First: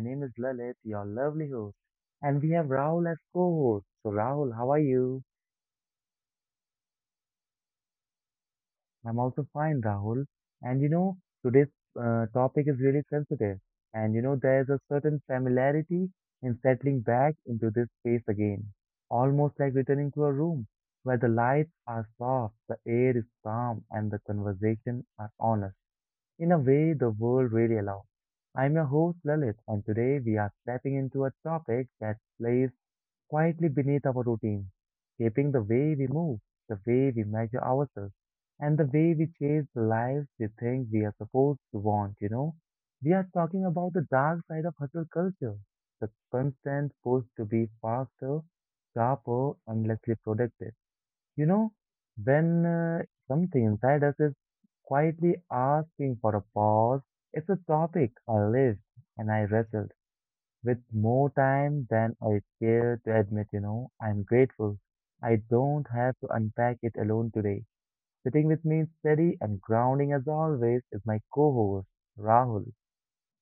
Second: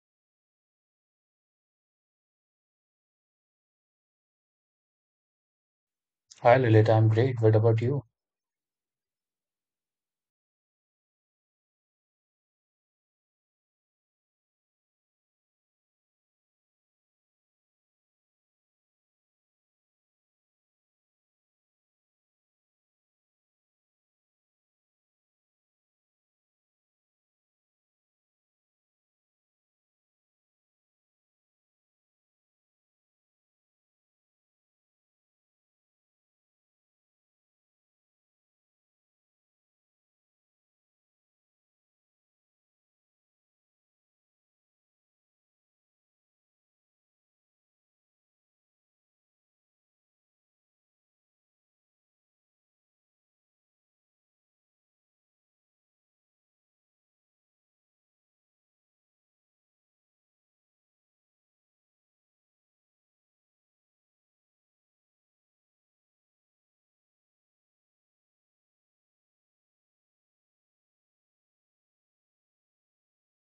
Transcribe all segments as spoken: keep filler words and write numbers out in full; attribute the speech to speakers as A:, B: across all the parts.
A: name is Lalit, your lovely host, and we have Rahul as co-host. So Rahul, how are you?
B: Hi Lilith, I'm great. What about you?
A: I'm also fine, Rahul. And you know, today's uh, topic is really sensitive, and you know, there's a certain familiarity in settling back into this space again, almost like returning to a room where the lights are soft, the air is calm, and the conversation are honest, in a way the world really allows. I'm your host Lalit, and today we are stepping into a topic that plays quietly beneath our routine, shaping the way we move, the way we measure ourselves, and the way we chase the lives we think we are supposed to want, you know. We are talking about the dark side of hustle culture, the constant push to be faster, sharper, and less productive, you know, when uh, something inside us is quietly asking for a pause. It's a topic I lived and I wrestled with more time than I care to admit, you know. I'm grateful I don't have to unpack it alone today. Sitting with me, steady and grounding as always, is my co-host, Rahul,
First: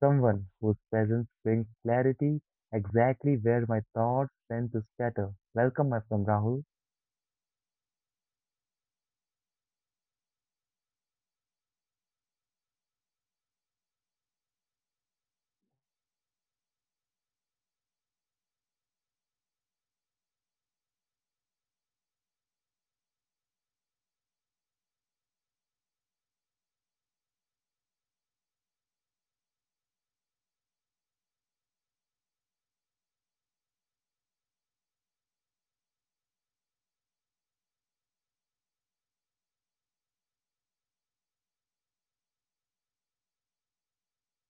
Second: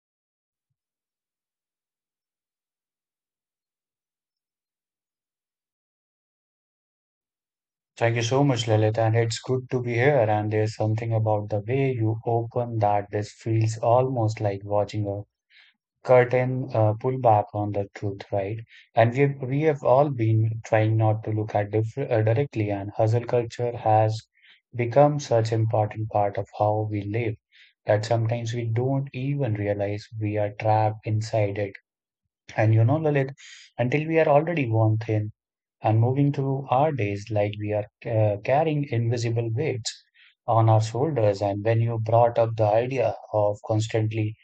A: someone whose presence brings clarity exactly where my thoughts tend to scatter. Welcome, my friend Rahul.
B: Thank you so much, Lilith, and it's good to be here. And there's something about the way you open that this feels almost like watching a curtain uh, pull back on the truth, right? And we we have all been trying not to look at diff uh, directly, and hustle culture has become such important part of how we live that sometimes we don't even realize we are trapped inside it. And you know, Lilith, until we are already worn thin and moving through our days like we are uh, carrying invisible weights on our shoulders. And when you brought up the idea of constantly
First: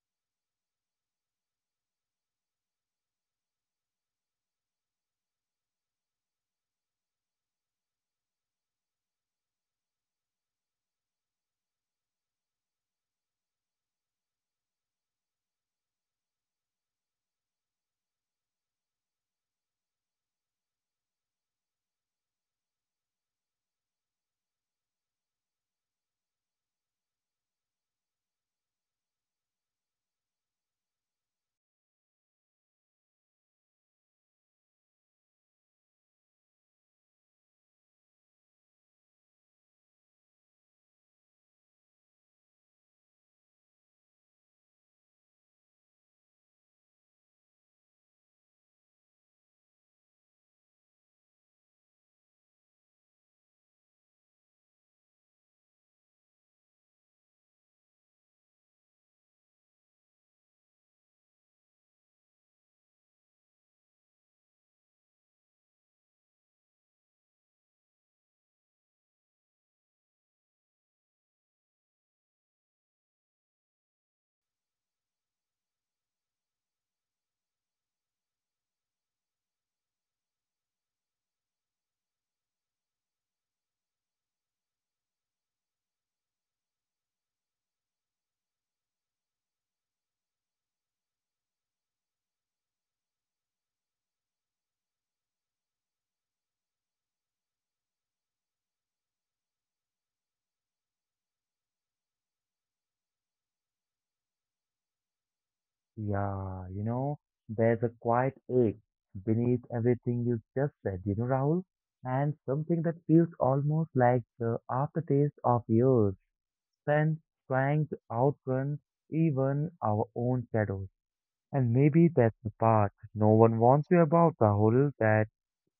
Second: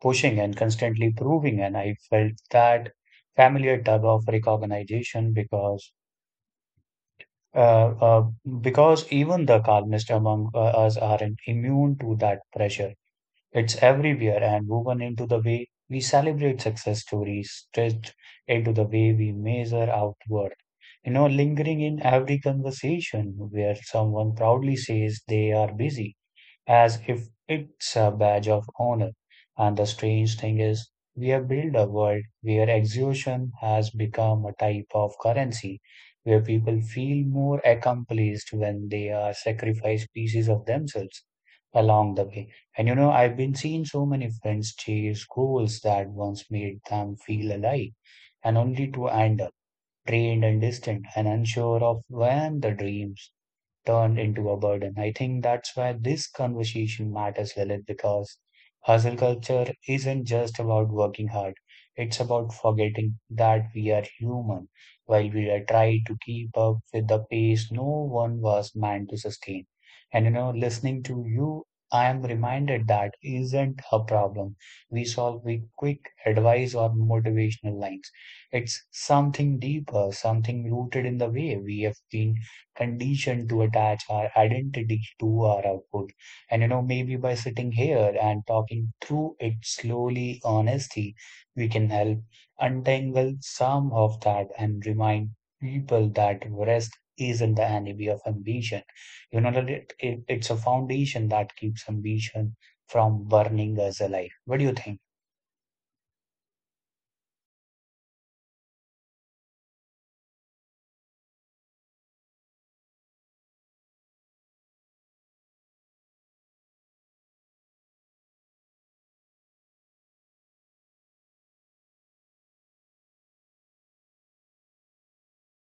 B: pushing and constantly proving, and I felt that familiar tug of recognition because. Uh, uh, because even the calmest among uh, us aren't immune to that pressure. It's everywhere and woven into the way we celebrate success stories, stitched into the way we measure our worth. You know, lingering in every conversation where someone proudly says they are busy as if it's a badge of honor. And the strange thing is, we have built a world where exhaustion has become a type of currency, where people feel more accomplished when they are sacrificed pieces of themselves along the way. And you know, I've been seeing so many friends chase goals that once made them feel alive, and only to end up drained and distant and unsure of when the dreams turned into a burden. I think that's why this conversation matters, Lilith, because hustle culture isn't just about working hard. It's about forgetting that we are human while we are trying to keep up with the pace no one was meant to sustain. And you know, listening to you, I am reminded that isn't a problem we solve with quick advice or motivational lines. It's something deeper, something rooted in the way we have been conditioned to attach our identity to our output. And you know, maybe by sitting here and talking through it slowly, honestly, we can help untangle some of that and remind people that rest isn't the enemy of ambition. You know that it, it, it's a foundation that keeps ambition from burning us alive. What do you think?
A: Yeah, you know, there's a quiet ache beneath everything you just said, you know, Rahul, and something that feels almost like the aftertaste of years spent trying to outrun even our own shadows. And maybe that's the part no one warns you about, Rahul, that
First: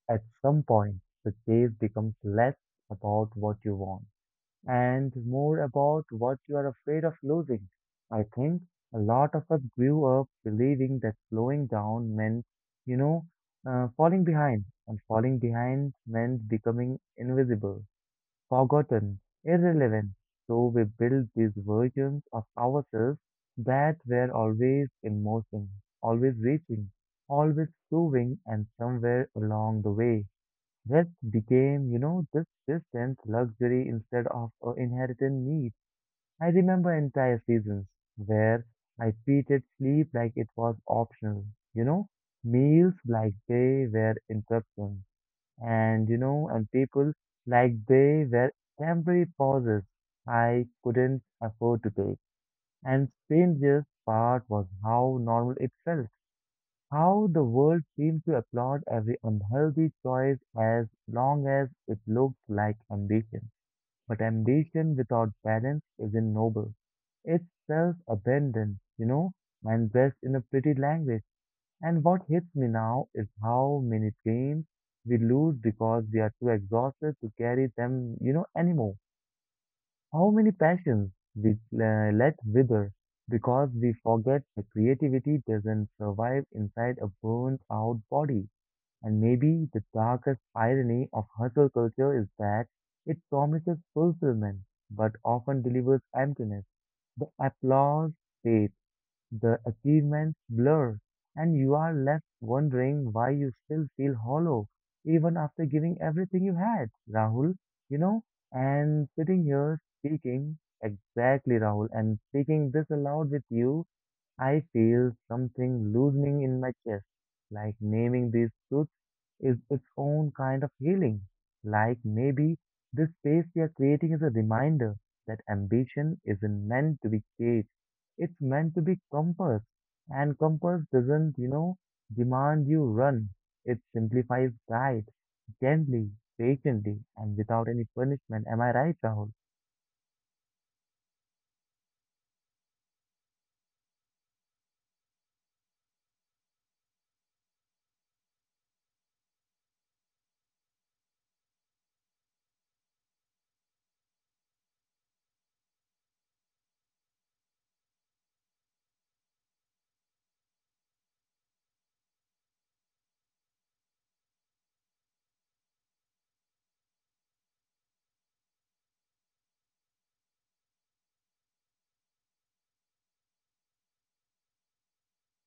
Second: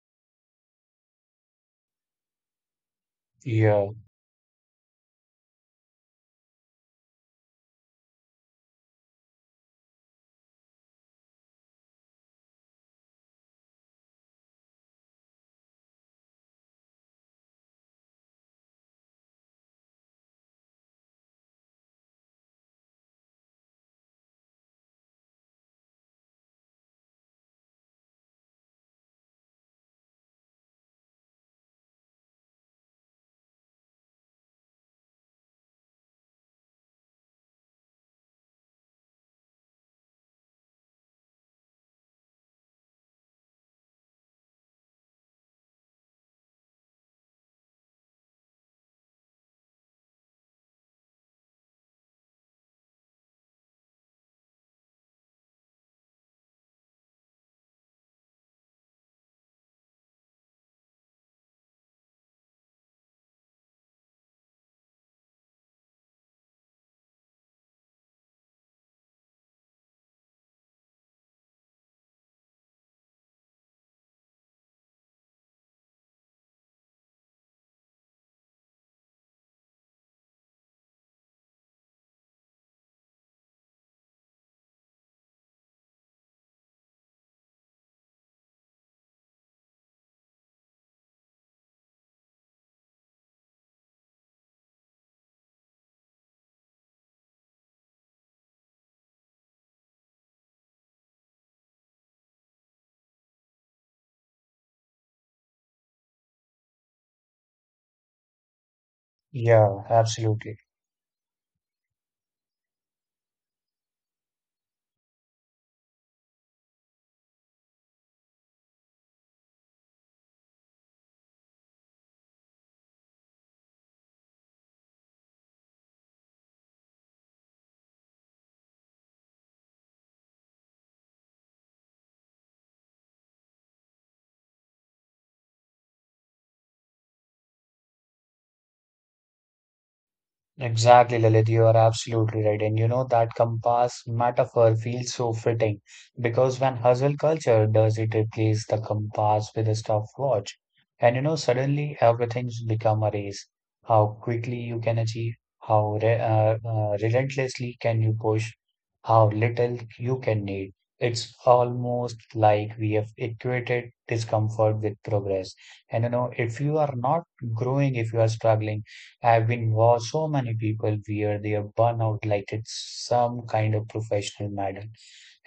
A: at some point the chase becomes less about what you
B: Yeah,
A: want and more about what you are afraid of losing. I think a lot of us grew up believing that slowing down meant, you know, uh, falling behind, and falling behind meant becoming invisible, forgotten, irrelevant. So we built these versions of ourselves that were always in motion, always reaching, always proving, and somewhere along the way, rest became, you know, this distant luxury instead of an inherited need. I remember entire seasons where I treated sleep like it was optional, you know, meals like they were interruptions, and, you know, and people like they were temporary pauses I couldn't afford to take. And strangest part was how normal it felt. How the world seemed to applaud every unhealthy choice as long as it looked like ambition. But ambition without balance isn't noble. It's self-abandon, you know, and dressed in a pretty language. And what hits me now is how many dreams we lose because we are too exhausted to carry them, you know, anymore. How many passions we uh, let wither because we forget the creativity doesn't survive inside a burnt out body. And maybe the darkest irony of hustle culture is that it promises fulfillment but often delivers emptiness. The applause fades, the achievements blur, and you are left wondering why you still feel hollow even after giving everything you had, Rahul. You know, and sitting here
B: yeah,
A: speaking,
B: absolutely.
A: exactly, Rahul, and speaking this aloud with you, I feel something loosening in my chest, like naming these truths is its own kind of healing. Like maybe this space we are creating is a reminder that ambition isn't meant to be caged. It's meant to be compassed. And compass doesn't, you know, demand you run. It simplifies guide, gently, patiently, and without any punishment. Am I right, Rahul?
B: Exactly, Lilith, you are absolutely right. And you know, that compass metaphor feels so fitting because when hustle culture does it replace the compass with a stopwatch. And you know, suddenly everything's become a race. How quickly you can achieve, how re uh, uh, relentlessly can you push, how little you can need. It's almost like we have equated discomfort with progress. And you know, if you are not growing, if you are struggling, I've been watched so many people wear their burnout like it's some kind of professional medal,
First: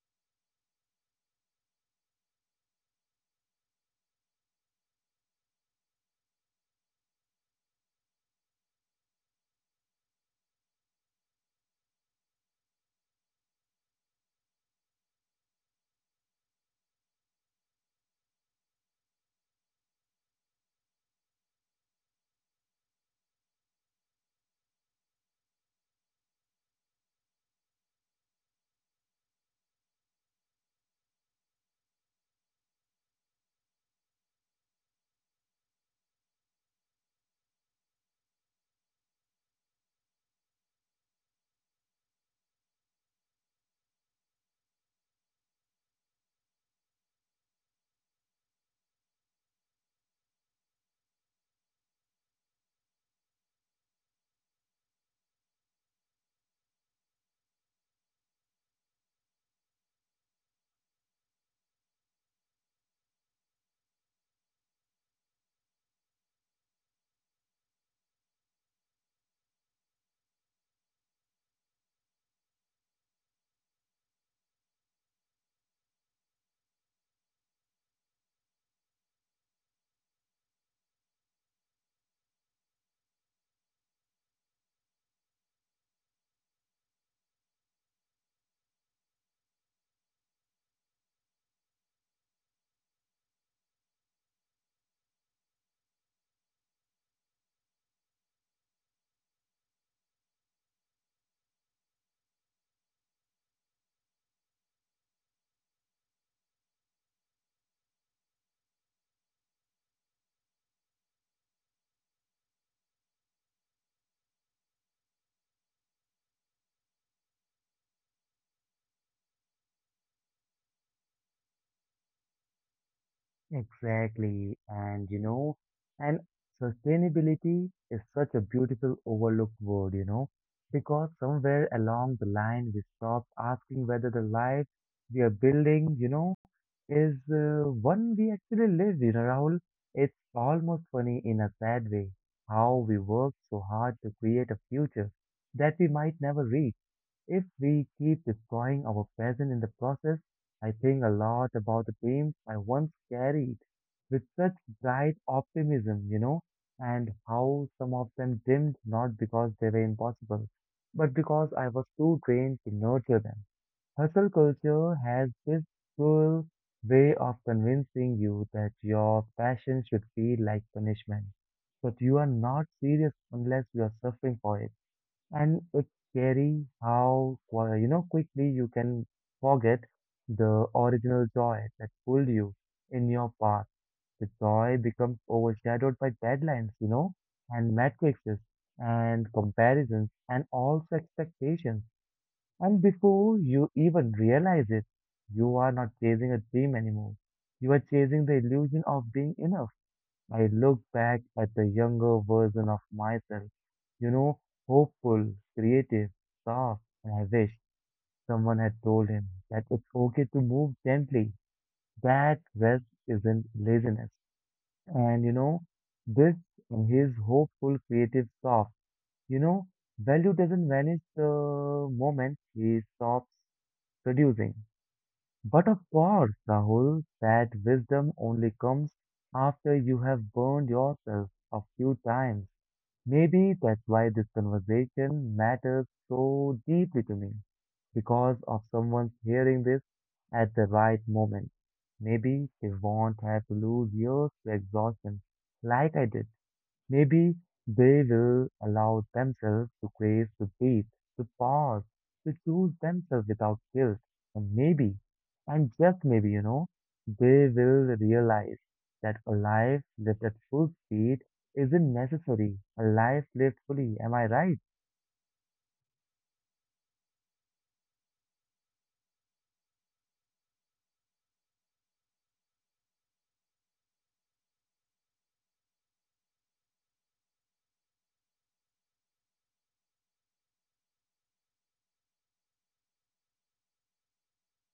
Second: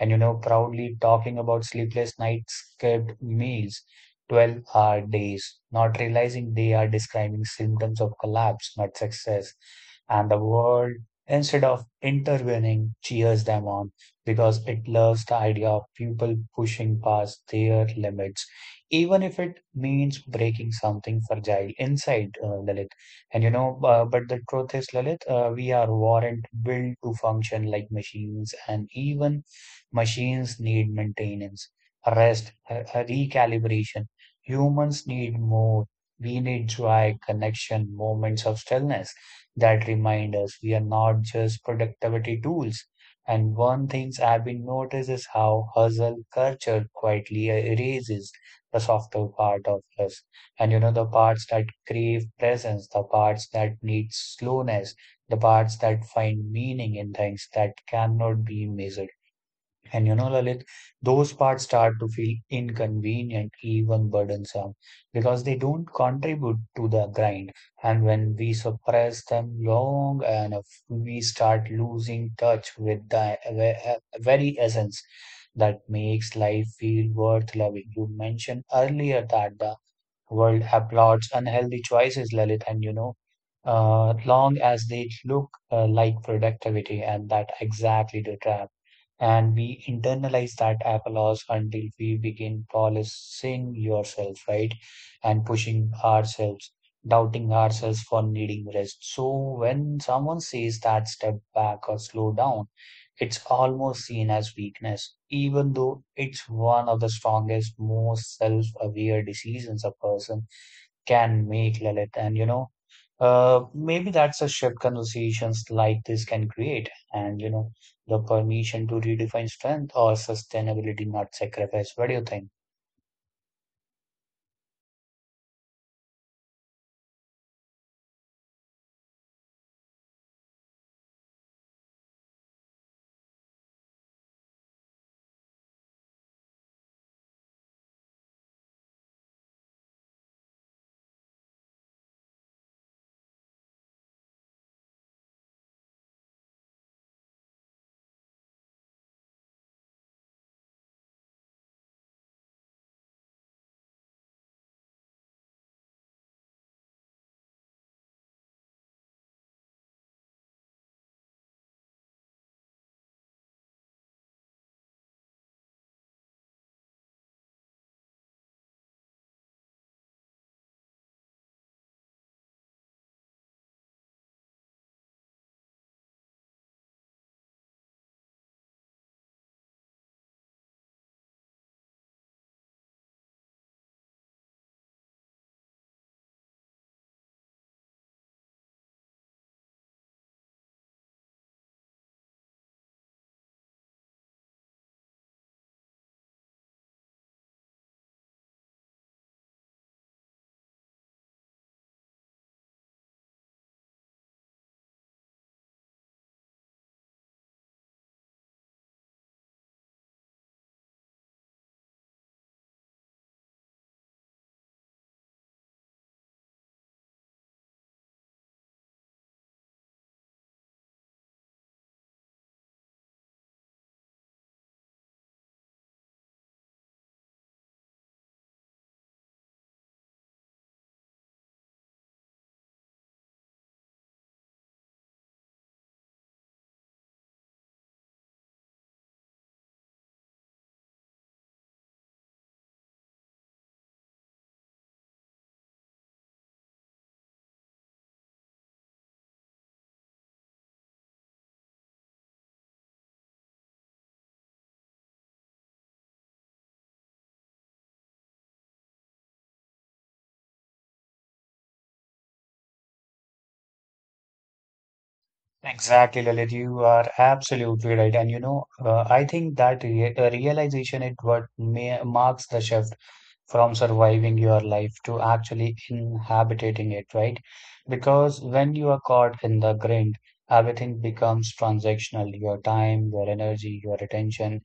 B: and you know proudly talking about sleepless nights, skipped meals, twelve-hour days, not realizing they are describing symptoms of collapse, not success. And the world, instead of intervening, cheers them on because it loves the idea of people pushing past their limits, even if it means breaking something fragile inside, uh, Lalit. And you know, uh, but the truth is, Lalit, uh, we are weren't built to function like machines, and even machines need maintenance, rest, recalibration. Humans need more. We need joy, connection, moments of stillness that remind us we are not just productivity tools. And one thing I've been noticed is how hustle culture quietly erases the softer part of us. And you know, the parts that crave presence, the parts that need slowness, the parts that find meaning in things that cannot be measured. And you know, Lalit, those parts start to feel inconvenient, even burdensome, because they don't contribute to the grind. And when we suppress them long enough, we start losing touch with the ve- uh, very essence that makes life feel worth loving. You mentioned earlier that the world applauds unhealthy choices, Lalit, and you know, uh, long as they look uh, like productivity, and that exactly the trap and we internalize that applause until we begin policing yourself, right? And pushing ourselves, doubting ourselves for needing rest. So when someone says that step back or slow down, it's almost seen as weakness, even though it's one of the strongest, most self aware decisions a person can make, Lalit. And you know, uh, maybe that's a shift conversations like this can create. And you know, the permission to redefine strength or sustainability, not sacrifice. What do you think?
A: Exactly. And you know, and sustainability is such a beautiful overlooked word, you know, because somewhere along the line we stop asking whether the life we are building, you know, is uh, one we actually live, you know, Rahul. It's almost funny in a sad way how we work so hard to create a future that we might never reach if we keep destroying our present in the process. I think a lot about the dreams I once carried with such bright optimism, you know, and how some of them dimmed not because they were impossible, but because I was too drained to nurture them. Hustle culture has this cruel way of convincing you that your passion should feel like punishment, but you are not serious unless you are suffering for it. And it's scary how, qui- you know, quickly you can forget the original joy that pulled you in your path. The joy becomes overshadowed by deadlines, you know, and matrices and comparisons and also expectations. And before you even realize it, you are not chasing a dream anymore. You are chasing the illusion of being enough. I look back at the younger version of myself, you know, hopeful, creative, soft, and I wish someone had told him that it's okay to move gently, that rest isn't laziness. And you know, this and his hopeful, creative, soft, you know, value doesn't vanish the moment he stops producing. But of course, Rahul, that wisdom only comes after you have burned yourself a few times. Maybe that's why this conversation matters so deeply to me, because of someone hearing this at the right moment. Maybe they won't have to lose years to exhaustion like I did. Maybe they will allow themselves to grace, to breathe, to pause, to choose themselves without guilt. And maybe, and just maybe, you know, they will realize that a life lived at full speed isn't necessary. A life lived fully, am I right?
B: Exactly, Lalit. You are absolutely right. And you know, uh, I think that re uh, realization is what may marks the shift from surviving your life to actually inhabiting it, right? Because when you are caught in the grind, everything becomes transactional. Your time, your energy, your attention,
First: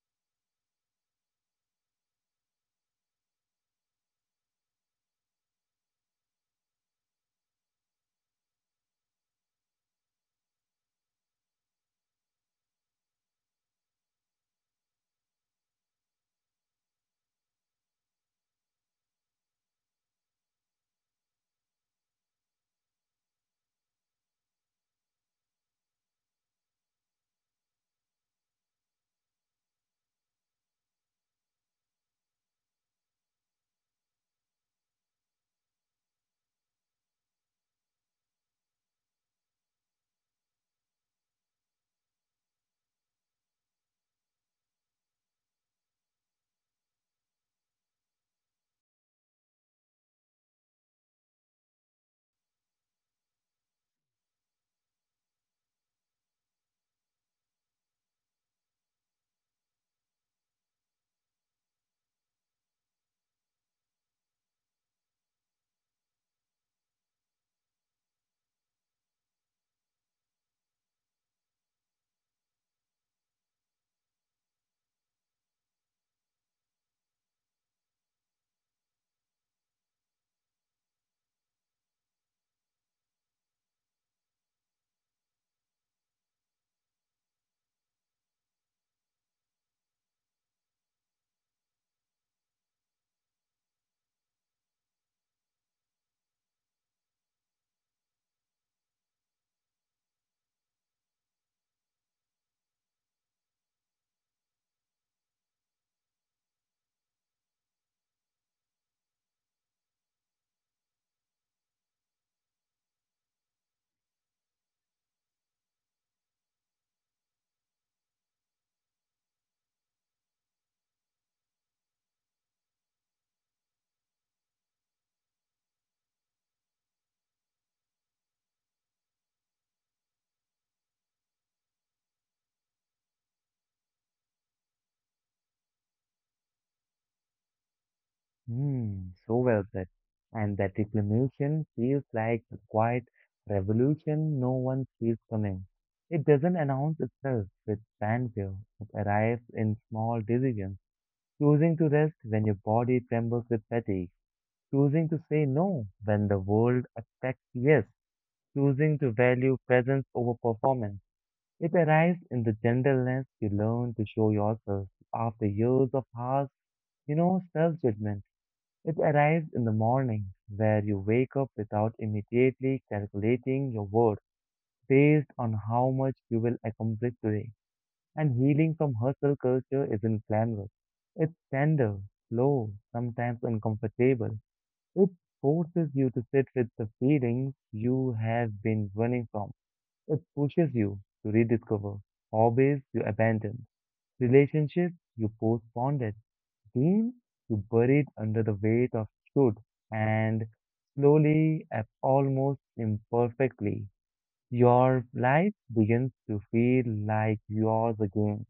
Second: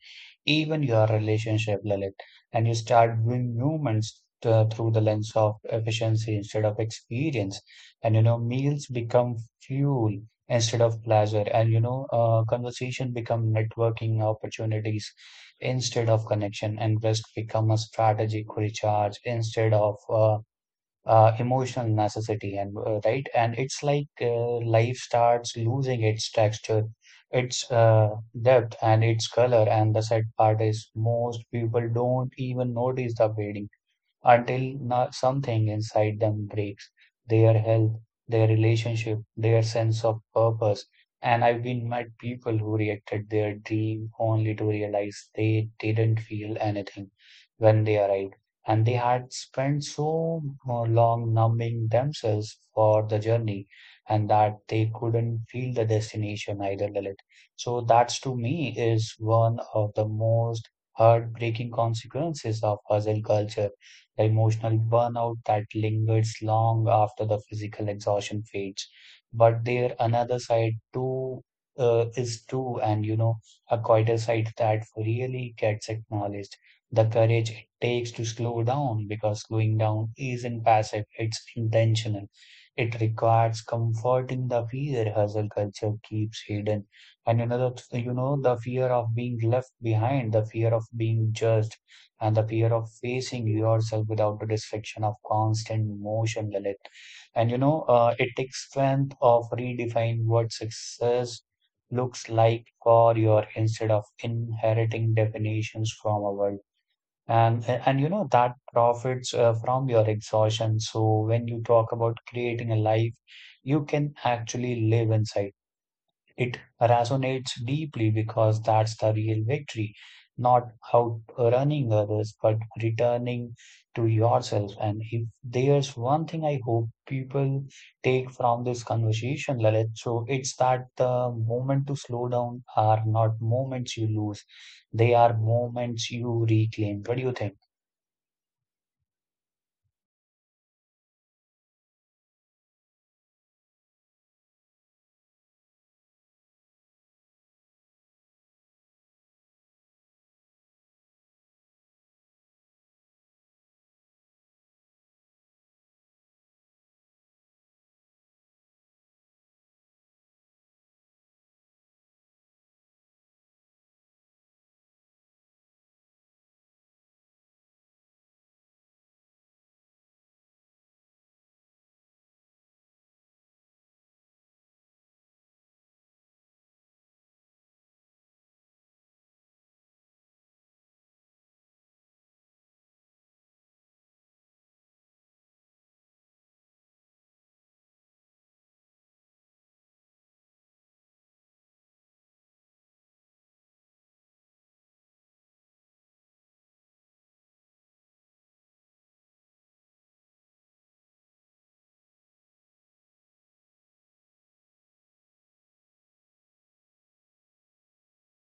B: even your relationship, Lalit. And you start viewing humans uh, through the lens of efficiency instead of experience. And you know, meals become fuel instead of pleasure, and you know uh, conversation become networking opportunities instead of connection, and rest become a strategic recharge instead of uh, uh, emotional necessity, and uh, right, and it's like uh, life starts losing its texture, its uh, depth and its color, and the sad part is most people don't even notice the fading until no- something inside them breaks, their health, their relationship, their sense of purpose. And I've been met people who reacted their dream only to realize they didn't feel anything when they arrived. And they had spent so long numbing themselves for the journey and that they couldn't feel the destination either, Lalit. So that's to me is one of the most heartbreaking consequences of hustle culture, the emotional burnout that lingers long after the physical exhaustion fades. But there another side too uh, is too, and you know, a quieter side that really gets acknowledged. The courage it takes to slow down because slowing down isn't passive, it's intentional. It requires comforting the fear hustle culture keeps hidden. And another, you know, the fear of being left behind, the fear of being judged, and the fear of facing yourself without the distraction of constant motion, Lalit. And you know, uh, it takes strength of redefine what success looks like for your instead of inheriting definitions from a world. And and you know that profits uh, from your exhaustion. So when you talk about creating a life, you can actually live inside. It resonates deeply because that's the real victory, not outrunning others, but returning to yourself. And if there's one thing I hope people take from this conversation, Lalit, so it's that the moment to slow down are not moments you lose, they are moments you reclaim. What do you think?
A: Hmm, so well said. And that reclamation feels like a quiet revolution no one sees coming. It doesn't announce itself with fanfare. It arrives in small decisions, choosing to rest when your body trembles with fatigue, choosing to say no when the world expects yes, choosing to value presence over performance. It arrives in the gentleness you learn to show yourself after years of harsh, you know, self-judgment. It arrives in the morning, where you wake up without immediately calculating your worth based on how much you will accomplish today. And healing from hustle culture isn't glamorous. It's tender, slow, sometimes uncomfortable. It forces you to sit with the feelings you have been running from. It pushes you to rediscover hobbies you abandoned, relationships you postponed, seen you buried under the weight of truth, and slowly, a- almost imperfectly, your life begins to feel like yours again.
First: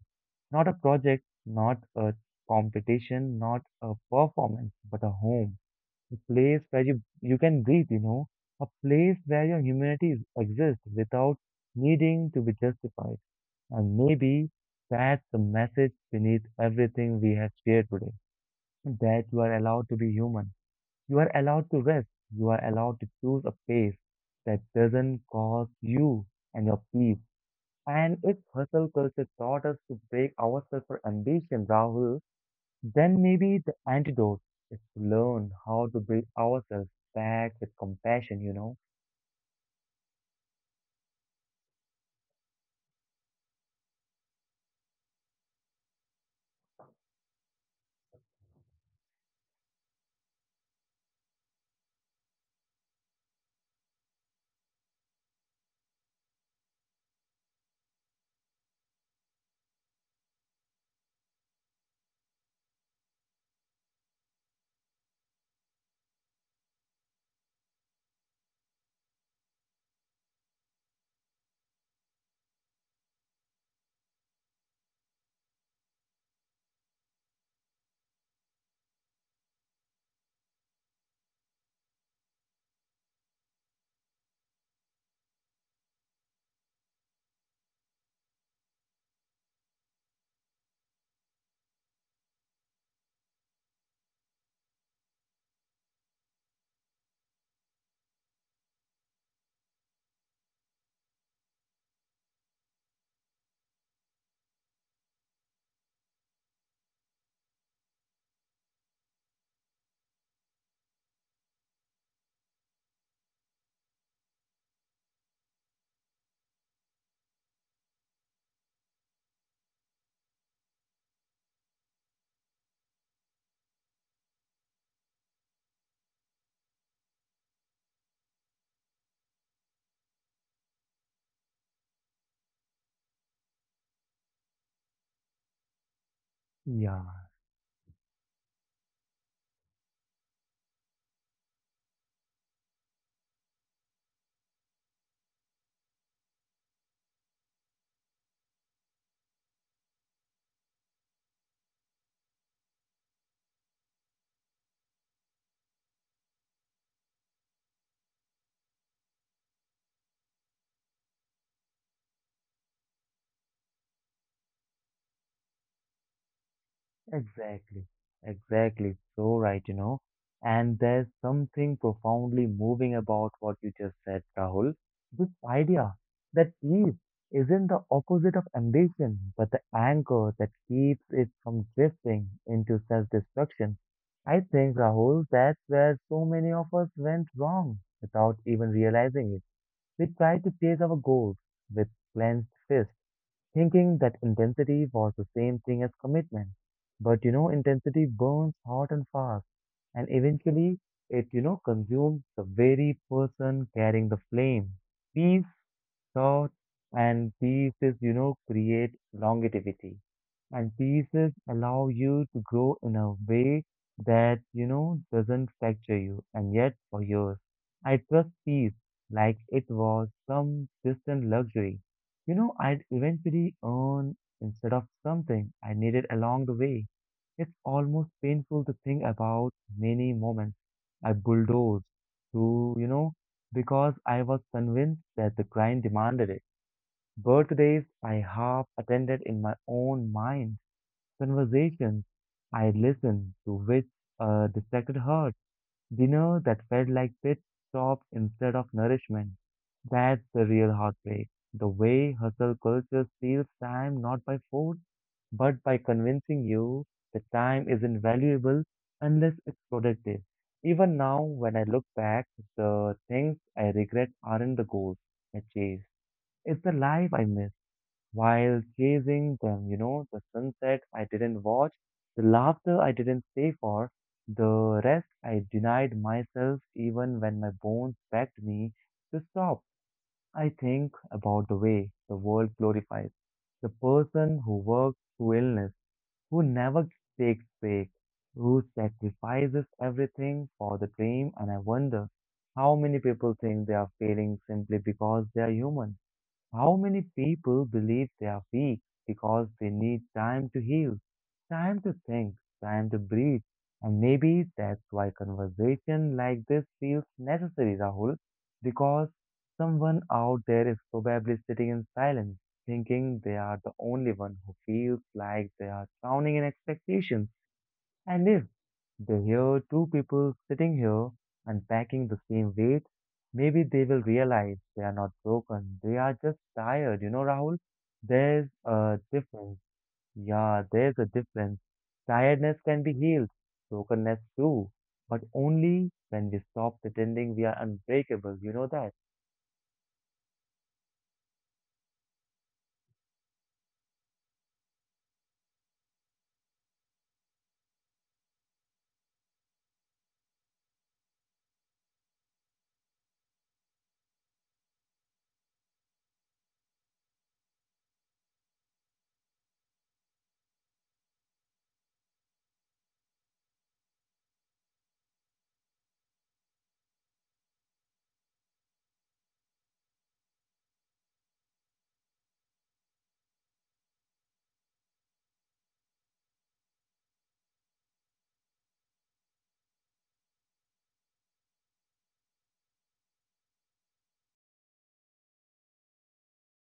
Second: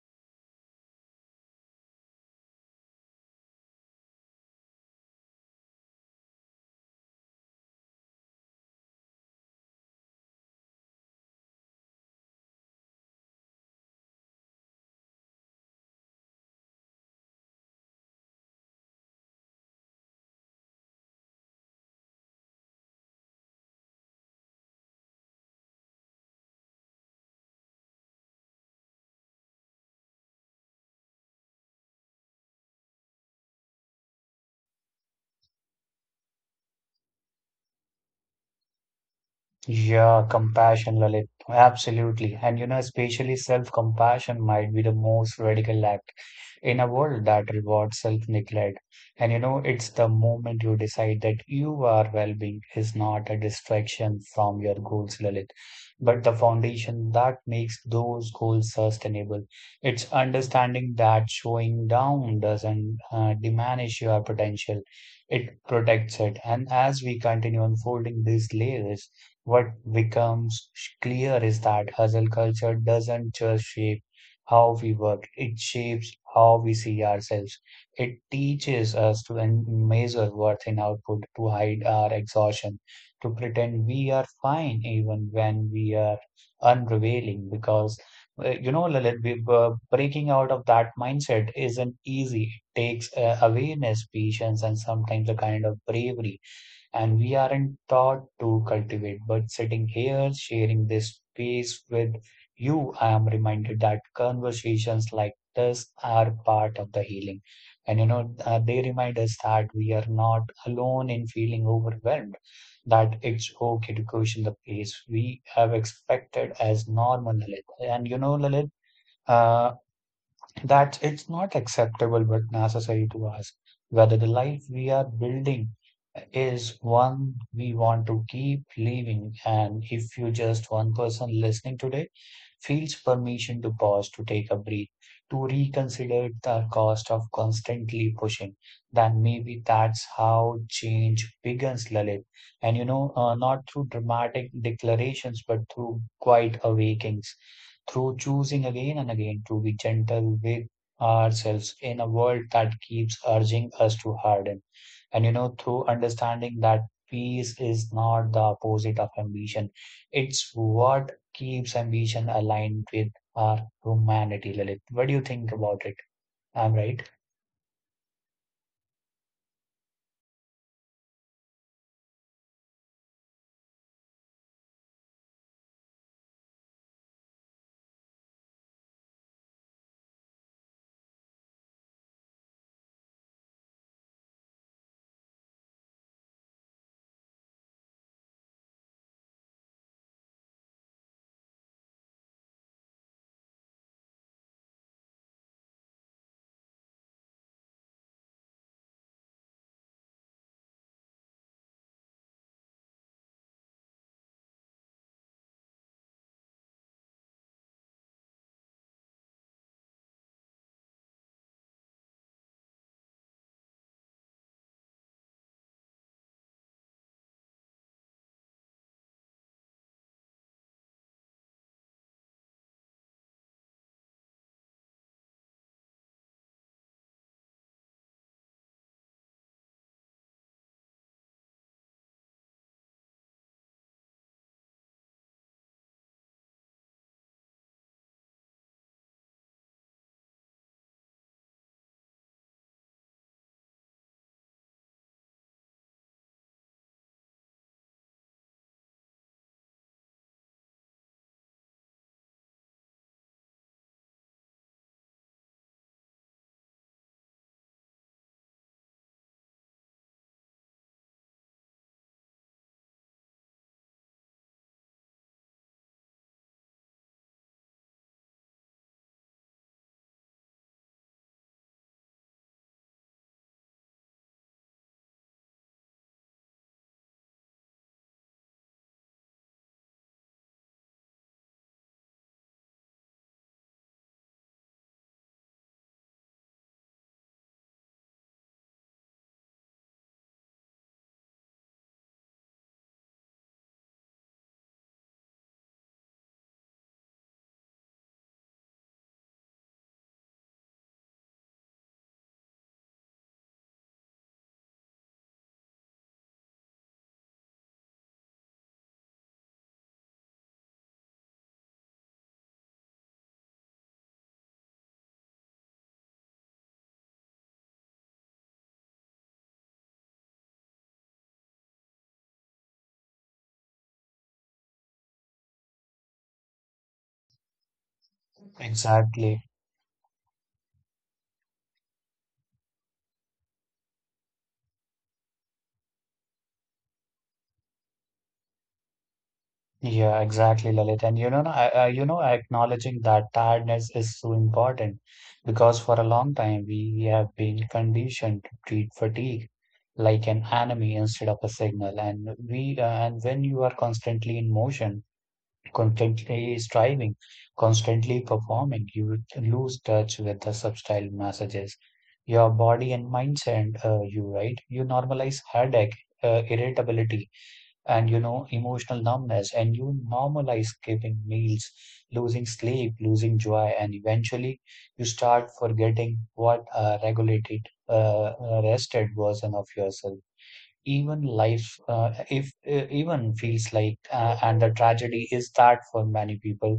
A: Not a project, not a competition, not a performance, but a home, a place where you, you can breathe, you know, a place where your humanity is- exists without needing to be justified. And maybe that's the message beneath everything we have shared today, that you are allowed to be human. You are allowed to rest. You are allowed to choose a pace that doesn't cost you and your peace. And if hustle culture taught us to break ourselves for ambition, Rahul, then maybe the antidote is to learn how to break ourselves back with compassion, you know?
B: Yeah, compassion, Lalit. Absolutely. And you know, especially self-compassion might be the most radical act in a world that rewards self-neglect. And you know, it's the moment you decide that your well-being is not a distraction from your goals, Lalit, but the foundation that makes those goals sustainable. It's understanding that showing down doesn't uh, diminish your potential. It protects it. And as we continue unfolding these layers, what becomes clear is that hustle culture doesn't just shape how we work, it shapes how we see ourselves. It teaches us to en- measure worth in output, to hide our exhaustion, to pretend we are fine even when we are unrevealing, because uh, you know, Lalit, we, uh, breaking out of that mindset isn't easy. It takes uh, awareness, patience, and sometimes a kind of bravery and we aren't taught to cultivate. But sitting here, sharing this space with you, I am reminded that conversations like this are part of the healing. And you know, uh, they remind us that we are not alone in feeling overwhelmed, that it's okay to question the pace we have expected as normal, Lalit. And you know, Lalit. Uh, that it's not acceptable but necessary to ask whether the life we are building is one we want to keep living. And if you just one person listening today feels permission to pause, to take a breath, to reconsider the
A: Yeah,
B: cost of constantly pushing, then maybe that's how change begins, Lalit. And you know, uh, not through dramatic declarations, but through quiet awakings, through choosing again and again to be gentle with ourselves in a world that keeps urging us to harden. And you know, through understanding that peace is not the opposite of ambition, it's what keeps ambition aligned with our humanity, Lilith. What do you think about it? I'm right.
A: exactly, exactly. So right, you know. And there's something profoundly moving about what you just said, Rahul. This idea that peace isn't the opposite of ambition, but the anchor that keeps it from drifting into self-destruction. I think, Rahul, that's where so many of us went wrong without even realizing it. We tried to chase our goals with clenched fists, thinking that intensity was the same thing as commitment. But you know, intensity burns hot and fast, and eventually it, you know, consumes the very person carrying the flame. Peace so, and pieces, you know, create longevity. And pieces allow you to grow in a way that, you know, doesn't fracture you. And yet, for years, I trust peace like it was some distant luxury, you know, I'd eventually earn instead of something I needed along the way. It's almost painful to think about many moments I bulldozed through, you know, because I was convinced that the grind demanded it. Birthdays I half attended in my own mind, conversations I listened to which uh, distracted her, dinner that felt like pit stop instead of nourishment. That's the real heartbreak. The way hustle culture steals time not by force, but by convincing you that time isn't valuable unless it's productive. Even now, when I look back, the things I regret aren't the goals I chased. It's the life I miss while chasing them, you know, the sunset I didn't watch, the laughter I didn't stay for, the rest I denied myself even when my bones begged me to stop. I think about the way the world glorifies the person who works through illness, who never takes break, who sacrifices everything for the dream, and I wonder how many people think they are failing simply because they are human, how many people believe they are weak because they need time to heal, time to think, time to breathe? And maybe that's why conversation like this feels necessary, Rahul, because someone out there is probably sitting in silence, thinking they are the only one who feels like they are drowning in expectations. I live. They hear two people sitting here unpacking the same weight. Maybe they will realize they are not broken. They are just tired. You know, Rahul, there's a
B: Exactly.
A: difference. Yeah, there's a difference. Tiredness can be healed, brokenness too, but only when we stop pretending we are unbreakable. You know that?
B: Yeah, exactly, Lalit. And you know, I, I, you know, acknowledging that tiredness is so important because for a long time we have been conditioned to treat fatigue like an enemy instead of a signal. And we, uh, and when you are constantly in motion, constantly striving, constantly performing, you would lose touch with the subtle messages. Your body and mind send uh, you, right? You normalize headache, uh, irritability, and you know emotional numbness, and you normalize skipping meals, losing sleep, losing joy, and eventually you start forgetting what a regulated uh, uh, rested version of yourself even life uh, if uh, even feels like uh, and the tragedy is that for many people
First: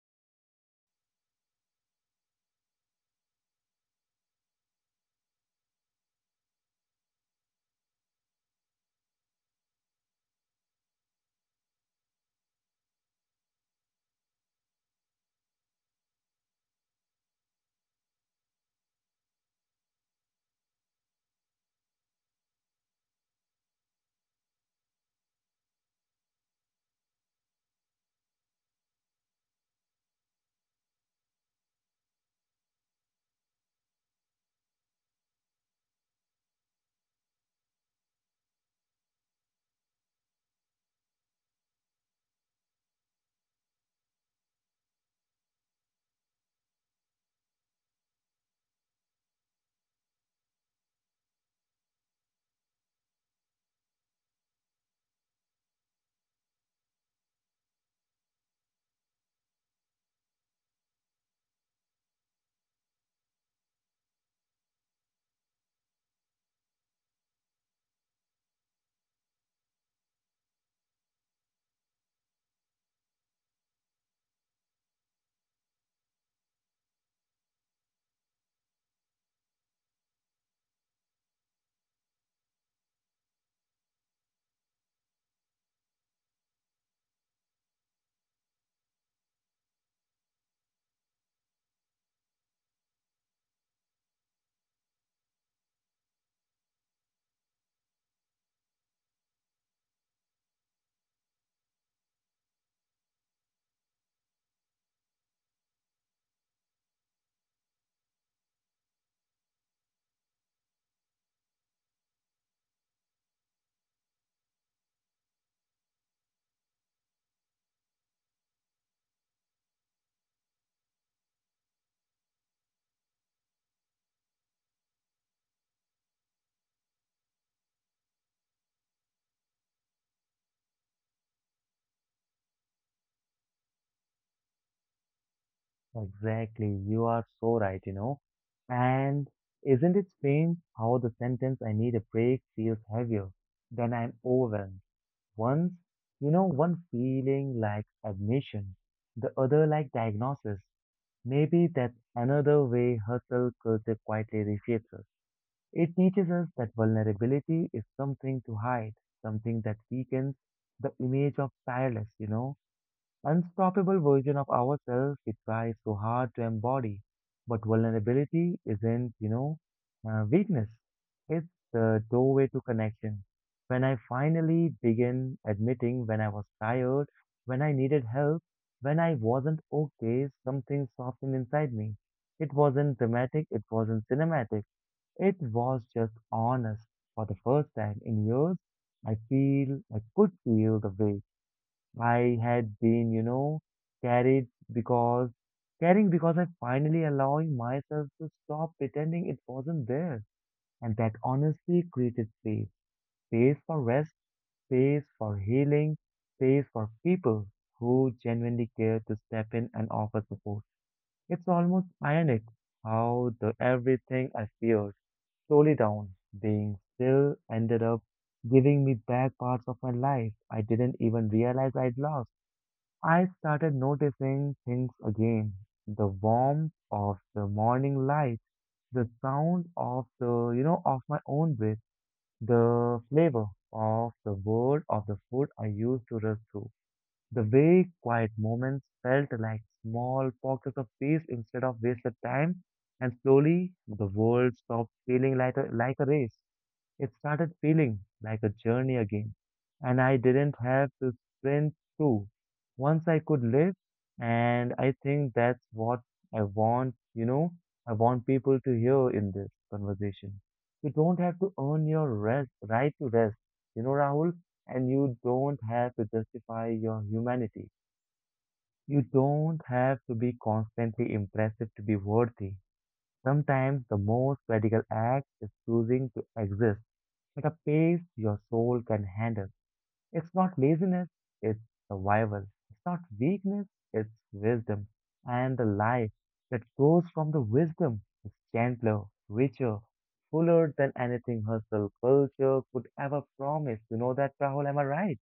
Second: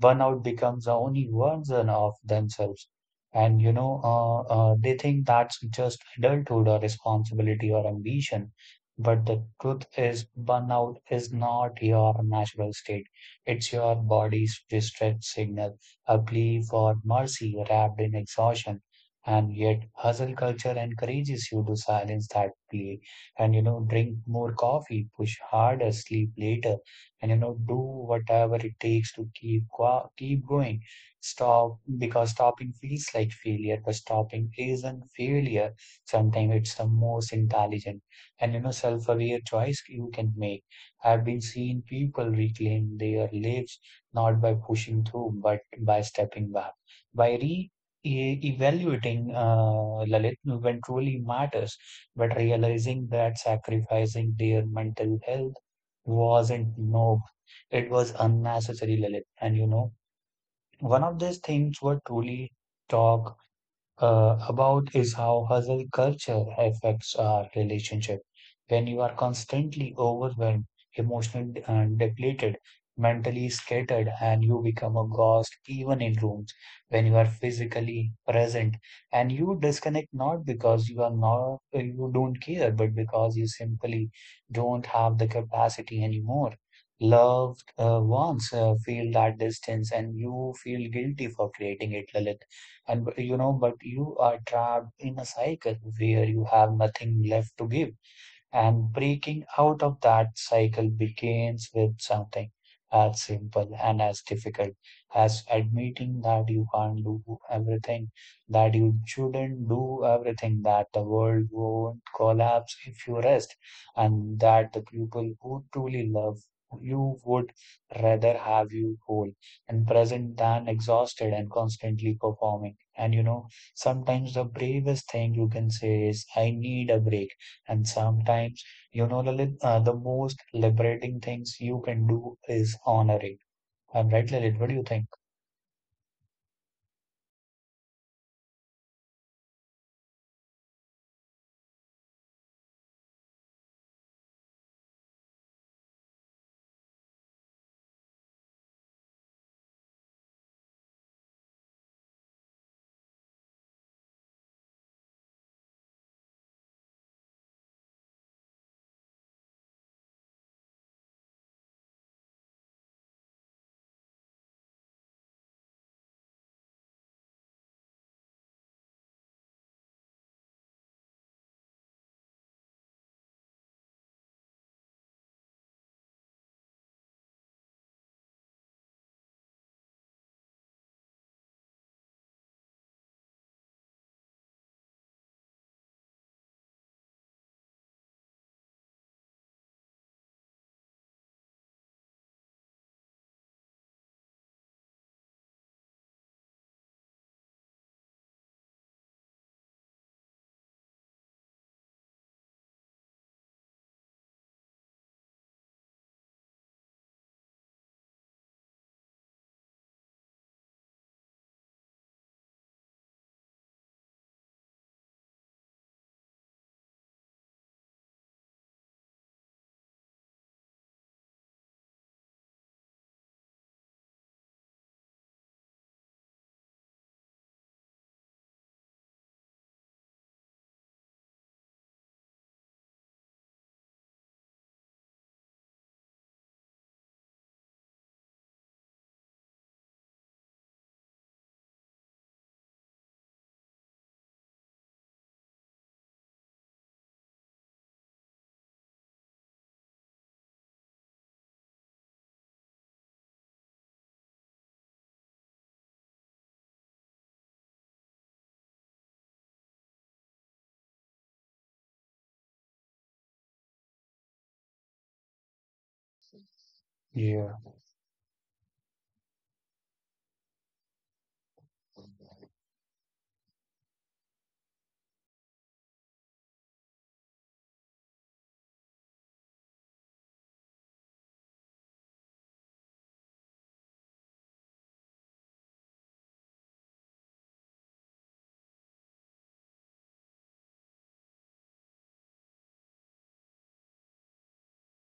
B: burnout becomes the only version of themselves. And you know uh, uh, they think that's just adulthood or responsibility or ambition, but the truth is burnout is not your natural state. It's your body's distress signal, a plea for mercy wrapped in exhaustion. And yet hustle culture encourages you to silence that plea, and you know drink more coffee, push harder, sleep later, and you know do whatever it takes to keep go- keep going. Stop, because stopping feels like failure, but stopping isn't failure. Sometimes it's the most intelligent and you know self-aware choice you can make. I've been seeing people reclaim their lives, not by pushing through but by stepping back, by re e- evaluating uh, Lalit, when truly matters, but realizing that sacrificing their mental health wasn't noble. It was unnecessary, Lilith. And you know, one of these things were truly talk uh, about is how hustle culture affects our relationship. When you are constantly overwhelmed, emotionally uh, depleted, mentally scattered, and you become a ghost even in rooms when you are physically present, and you disconnect, not because you are not you don't care, but because you simply don't have the capacity anymore. Loved uh, ones uh, feel that distance, and you feel guilty for creating it, Lalit. And you know but you are trapped in a cycle where you have nothing left to give, and breaking out of that cycle begins with something as simple and as difficult as admitting that you can't do everything, that you shouldn't do everything, that the world won't collapse if you rest, and that the people who truly love you would rather have you whole and present than exhausted and constantly performing. And you know, sometimes the bravest thing you can say is, I need a break. And sometimes, you know, Lalit, uh, the most liberating things you can do is honor it. I'm right, Lalit. What do you think?
A: Exactly. You are so right, you know. And isn't it strange how the sentence I need a break feels heavier than I'm overwhelmed? One's, you know, one feeling like admission, the other like diagnosis. Maybe that's another way hustle culture quietly reshapes us. It teaches us that vulnerability is something to hide, something that weakens the image of tireless, you know unstoppable version of ourselves we try so hard to embody. But vulnerability isn't, you know, uh, weakness. It's the doorway to connection. When I finally began admitting when I was tired, when I needed help, when I wasn't okay, something softened inside me. It wasn't dramatic, it wasn't cinematic, it was just honest. For the first time in years, I feel I could feel the weight I had been, you know, carried because caring because I finally allowing myself to stop pretending it wasn't there. And that honestly created space. Space for rest, space for healing, space for people who genuinely care to step in and offer support. It's almost ironic how the everything I feared slowly down, being still ended up giving me back parts of my life I didn't even realize I'd lost. I started noticing things again. The warmth of the morning light, the sound of the, you know, of my own breath, the flavor of the word of the food I used to rush through. The way quiet moments felt like small pockets of peace instead of wasted time, and slowly the world stopped feeling like a, like a race. It started feeling like a journey again, and I didn't have to sprint through. Once I could live, and I think that's what I want, you know, I want people to hear in this conversation. You don't have to earn your rest, right to rest, you know, Rahul, and you don't have to justify your
B: Yeah,
A: humanity. You don't have to be constantly impressive to be worthy. Sometimes the most radical act is choosing to exist at a pace your soul can handle. It's not laziness, it's survival. It's not weakness, it's wisdom. And the life that grows from the wisdom is gentler, richer, fuller than anything hustle culture could ever promise. You know that, Rahul, am I right?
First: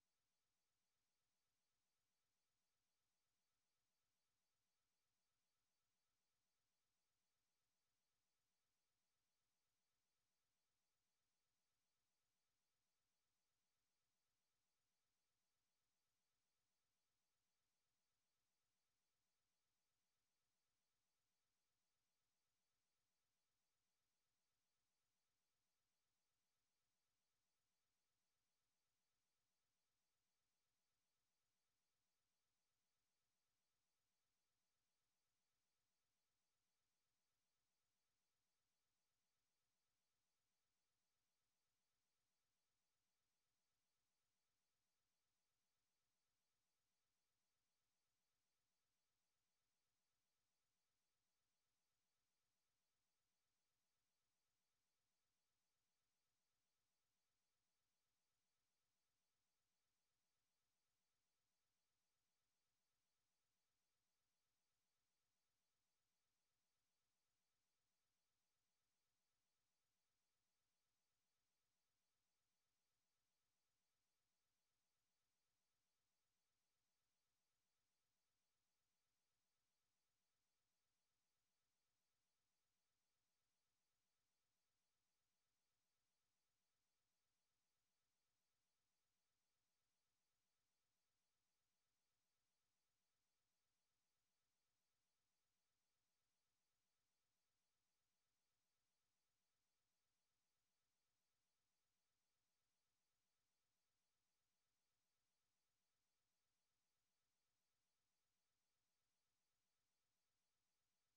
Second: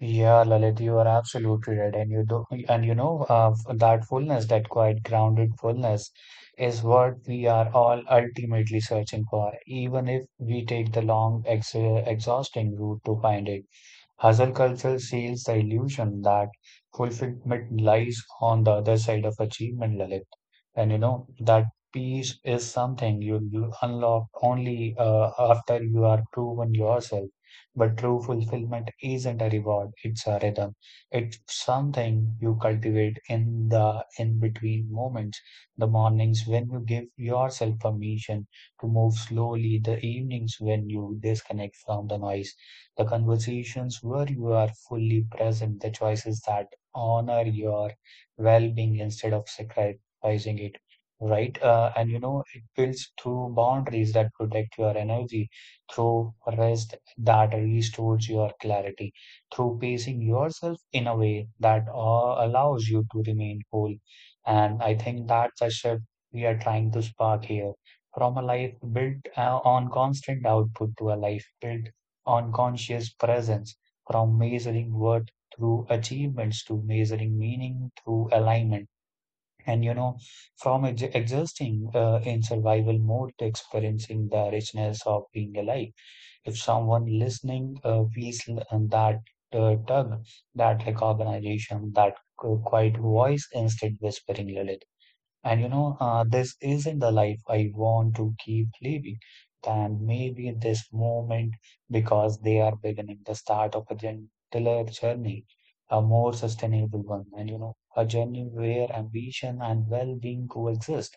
B: yeah, Lalit, you are absolutely right. And you do, and you know, uh, that fullness, that quiet, grounded fullness, is what we are all ultimately searching for, even if we take the long, ex exhausting route to find it. Hustle culture seals the illusion that fulfillment lies on the other side of achievement, Lalit. and you know that peace is something you you unlock only uh, after you are proven yourself, but true fulfillment isn't a reward, it's a rhythm. It's something you cultivate in the in between moments, the mornings when you give yourself permission to move slowly, the evenings when you disconnect from the noise, the conversations where you are fully present, the choices that honor your well-being instead of sacrifice pricing it, right? Uh, and you know, it builds through boundaries that protect your energy, through rest that restores your clarity, through pacing yourself in a way that uh, allows you to remain whole. And I think that's a shift we are trying to spark here, from a life built uh, on constant output to a life built on conscious presence, from measuring worth through achievements to measuring meaning through alignment, and you know from ex- exhausting uh, in survival mode to experiencing the richness of being alive. If someone listening uh, feels l- and that uh, tug, that recognition, that qu- quiet voice instead whispering lullaby, and you know, uh, this isn't the life I want to keep living. And maybe in this moment, because they are beginning the start of a gentler journey, a more sustainable one, and you know, a journey where ambition and well-being coexist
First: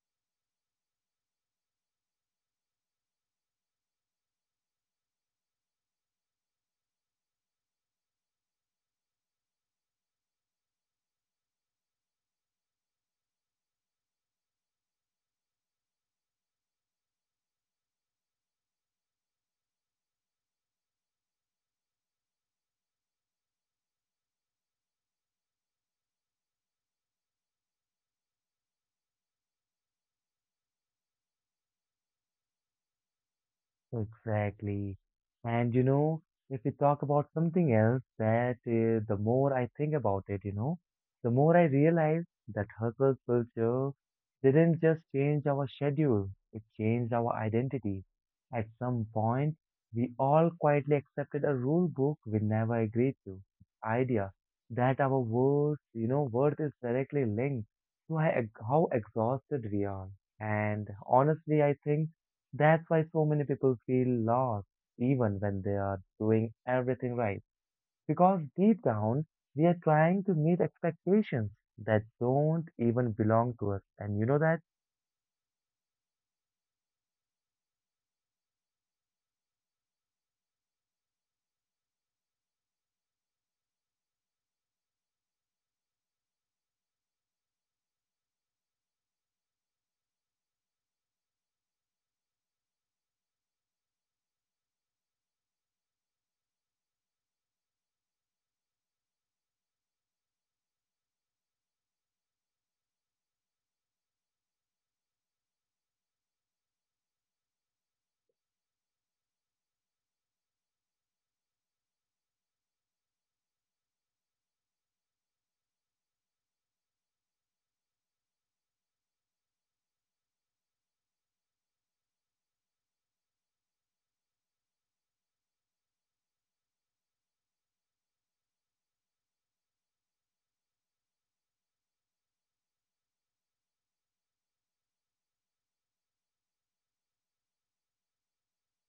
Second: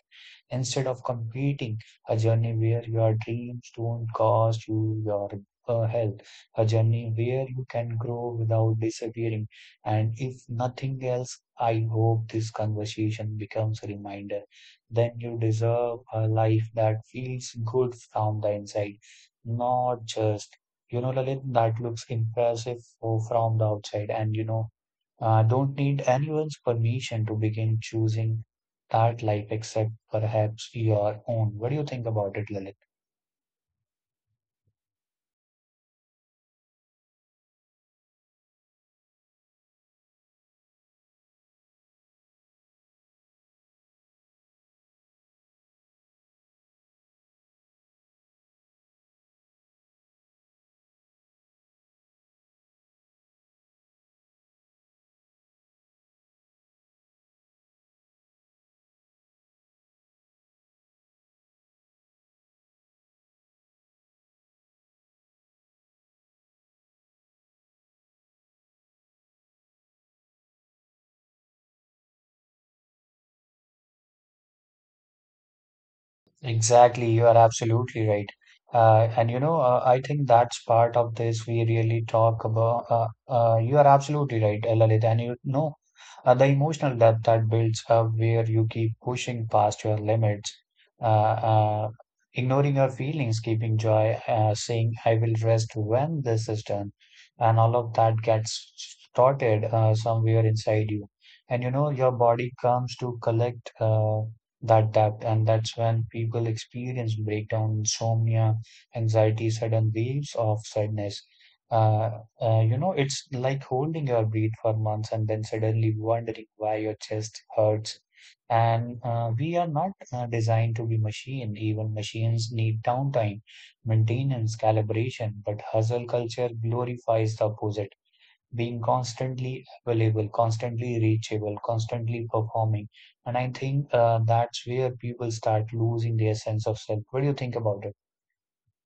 B: instead of competing, a journey where your dreams don't cost you your uh, health, a journey where you can grow without disappearing. And if nothing else, I hope this conversation becomes a reminder. Then you deserve a life that feels good from the inside, not just, you know, Lalit, that looks impressive for, from the outside. And, you know, uh, don't need anyone's permission to begin choosing that life except perhaps your own. What do you think about it, Lalit?
A: Exactly. And you know, if we talk about something else, that uh, the more I think about it, you know, the more I realize that hustle culture didn't just change our schedule, it changed our identity. At some point, we all quietly accepted a rule book we never agreed to. Idea that our worth, you know, worth is directly linked to how how exhausted we are. And honestly, I think that's why so many people feel lost even when they are doing everything right. Because deep down, we are trying to meet expectations that don't even belong to us. And you know that?
B: Exactly, you are absolutely right. Uh, and you know, uh, I think that's part of this we really talk about. Uh, uh, you are absolutely right, uh, Lalit. And you know, uh, the emotional depth that builds up where you keep pushing past your limits, uh, uh, ignoring your feelings, keeping joy, uh, saying, I will rest when this is done. And all of that gets started uh, somewhere inside you. And you know, your body comes to collect. Uh, that depth, and that's when people experience breakdown, insomnia, anxiety, sudden waves of sadness. uh, uh, you know, it's like holding your breath for months and then suddenly wondering why your chest hurts. And uh, we are not uh, designed to be machine. Even machines need downtime, maintenance, calibration, but hustle culture glorifies the opposite, being constantly available, constantly reachable, constantly performing. And I think uh, that's where people start losing their sense of self. What do you think about it?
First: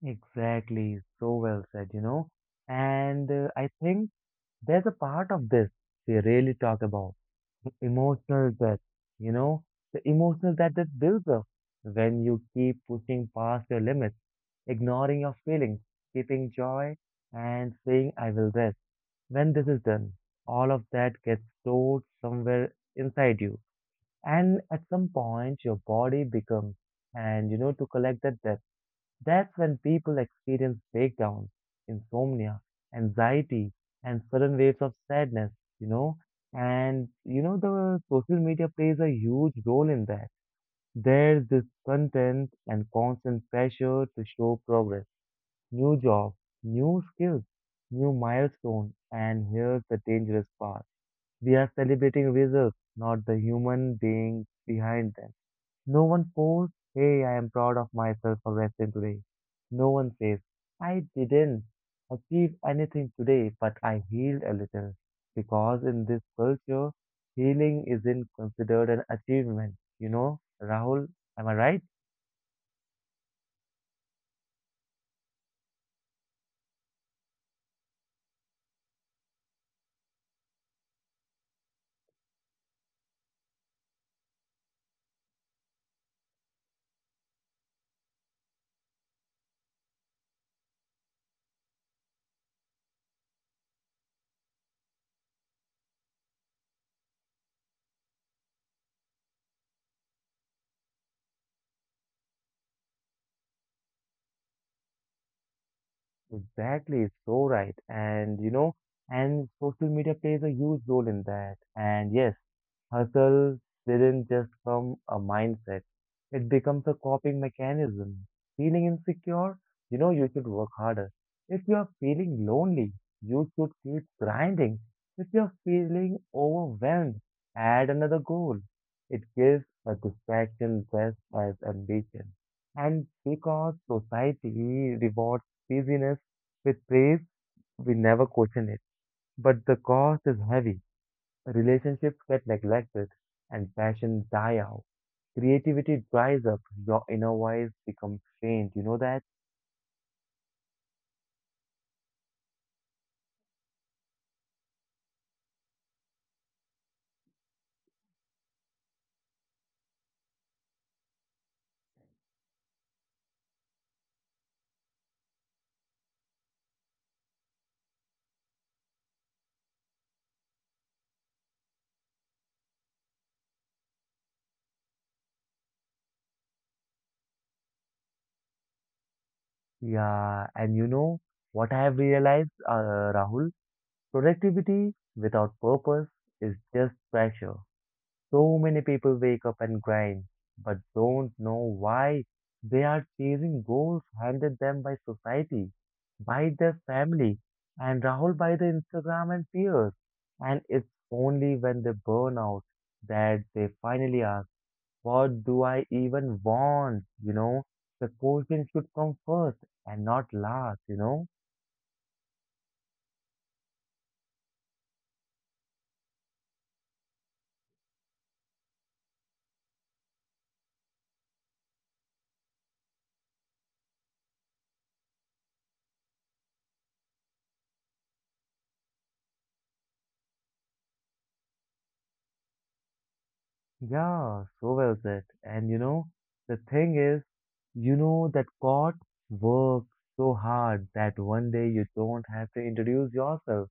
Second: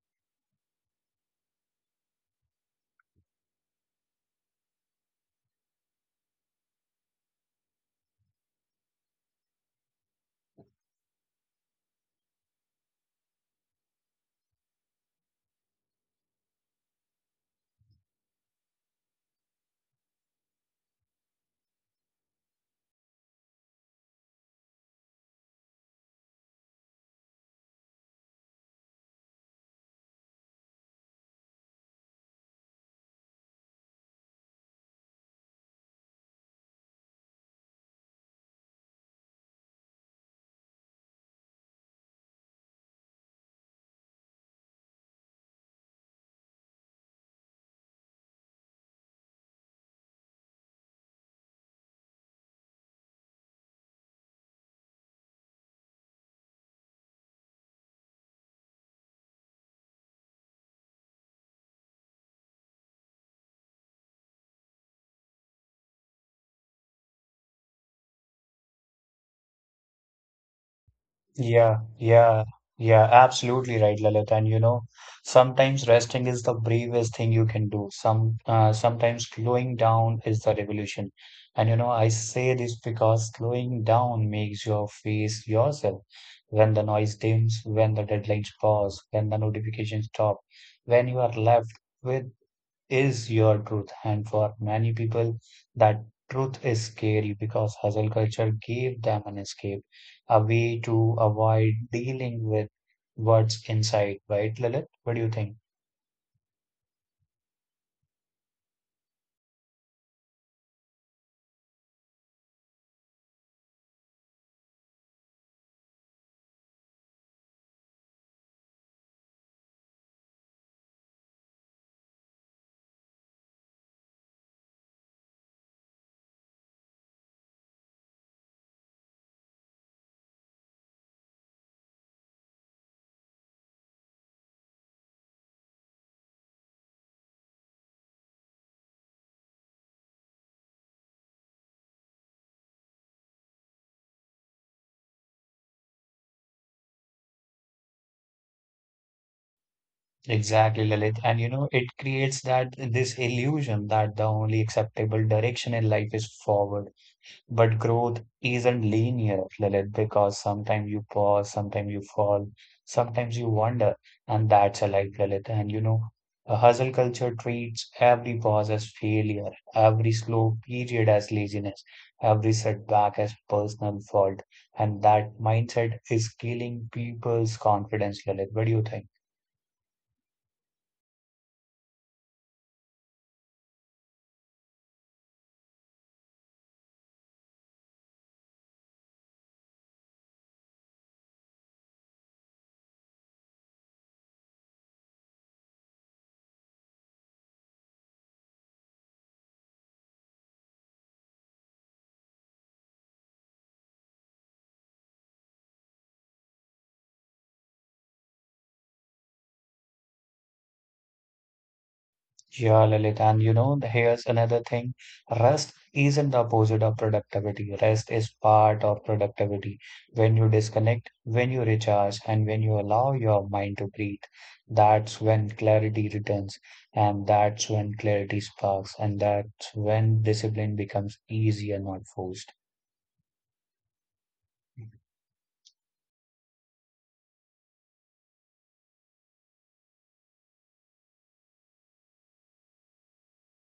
A: Exactly. So well said, you know. And uh, I think there's a part of this we really talk about. Emotional debt, you know, the emotional debt that builds up when you keep pushing past your limits, ignoring your feelings, keeping joy, and saying, I will rest. When this is done, all of that gets stored somewhere inside you. And at some point, your body becomes, and you know, to collect that debt. That's when people experience breakdowns, insomnia, anxiety, and sudden waves of sadness, you know. And you know, the social media plays a huge role in that. There's this content and constant pressure to show progress, new jobs, new skills, new milestones. And here's the dangerous part. We are celebrating results, not the human being behind them. No one pours, hey, I am proud of myself for wrestling today. No one says, I didn't achieve anything today, but I healed a little. Because in this culture, healing isn't considered an achievement. You know, Rahul, am I
B: Yeah,
A: right?
B: yeah, yeah, absolutely right, Lalit. And you know, sometimes resting is the bravest thing you can do. Some uh, sometimes slowing down is the revolution. And you know, I say this because slowing down makes your face yourself. When the noise dims, when the deadlines pause, when the notifications stop, when you are left with is your truth. And for many people, that truth is scary because hustle culture gave them an escape, a way to avoid dealing with what's inside, right, Lilith? What do you think?
A: Exactly, so right. And you know, and social media plays a huge role in that. And yes, hustle didn't just become a mindset, it becomes a coping mechanism. Feeling insecure? You know, you should work harder. If you are feeling lonely, you should keep grinding. If you are feeling overwhelmed, add another goal. It gives a distraction dressed as ambition. And because society rewards busyness with praise, we never question it. But the cost is heavy relationships get neglected, and passion die out. Creativity dries up, your inner voice becomes faint. You know that?
B: Exactly, Lilith. And you know, it creates that this illusion that the only acceptable direction in life is forward. But growth isn't linear, Lilith, because sometimes you pause, sometimes you fall, sometimes you wander, and that's a life, Lilith. And you know, a hustle culture treats every pause as failure, every slow period as laziness, every setback as personal fault, and that mindset is killing people's confidence, Lilith. What do you think?
A: Yeah, and you know what I have realized, uh, Rahul? Productivity without purpose is just pressure. So many people wake up and grind, but don't know why they are chasing goals handed them by society, by their family, and Rahul by the Instagram and peers. And it's only when they burn out that they finally ask, what do I even want? You know, the question should come first and not last, you know.
B: Yeah, Lalit, and you know, here's another thing. Rest isn't the opposite of productivity. Rest is part of productivity. When you disconnect, when you recharge, and when you allow your mind to breathe, that's when clarity returns, and that's when clarity sparks, and that's when discipline becomes easier, not forced.
A: Yeah, so well said. And you know, the thing is, you know that God works so hard that one day you don't have to introduce yourself.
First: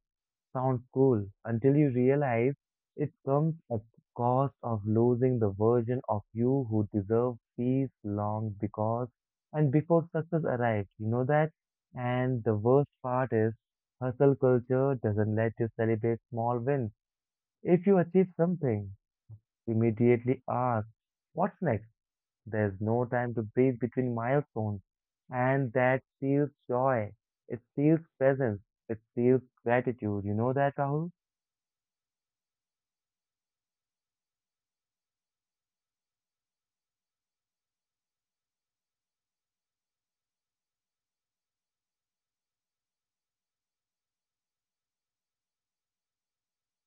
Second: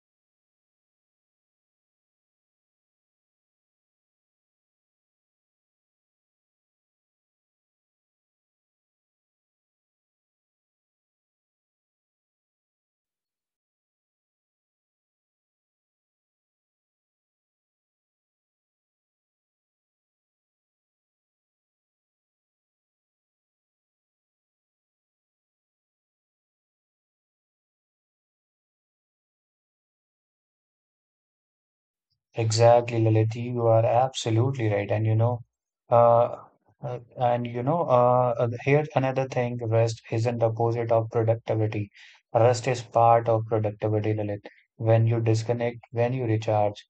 A: Sounds cool until you realize it comes at the cost of losing the version of you who deserved peace long because and before success arrives. You know that? And the worst part is, hustle culture doesn't let you celebrate small wins. If you achieve something, immediately ask, what's next? There's no time to breathe between milestones. And that steals joy. It steals presence. It steals gratitude. You know that, Rahul?
B: Exactly, Lalit. You are absolutely right. And you know, uh, uh, and you know, uh, uh, here's another thing. Rest isn't the opposite of productivity. Rest is part of productivity, Lalit. When you disconnect, when you recharge,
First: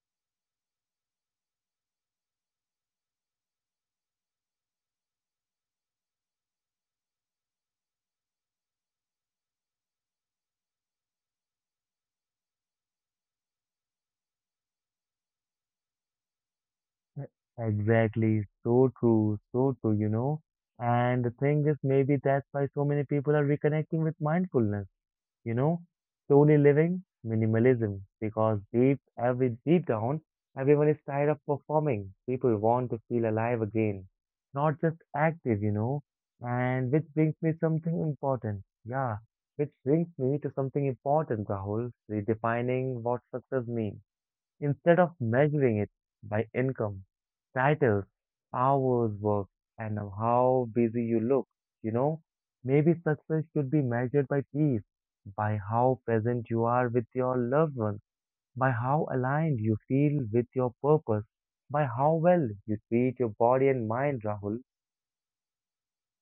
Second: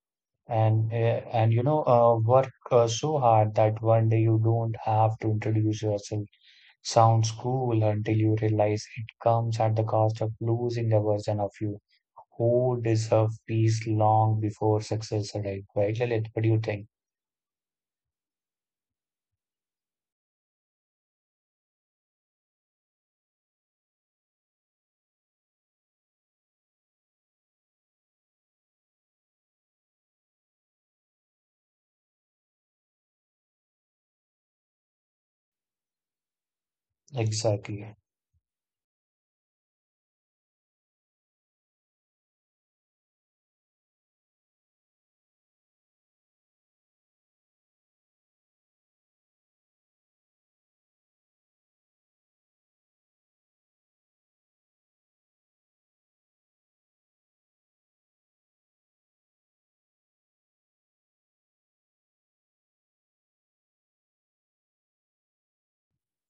B: and uh, and you know, uh, work uh, so hard that one day you don't have to introduce yourself. Sounds cool until you realize it comes at the cost of losing a version of you who deserve peace long before success arrived, right, Lalit? What do you think?
A: Exactly. So true. So true, you know? And the thing is, maybe that's why so many people are reconnecting with mindfulness you know, slowly living minimalism because deep every deep down everyone is tired of performing. People want to feel alive again, not just active, you know. And which brings me
B: Exactly.
A: something important. Yeah, which brings me to something important, Rahul, redefining what success means. Instead of measuring it by income, titles, hours worked, and how busy you look, you know, maybe success should be measured by peace, by how present you are with your loved one, by how aligned you feel with your purpose, by how well you treat your body and mind, Rahul.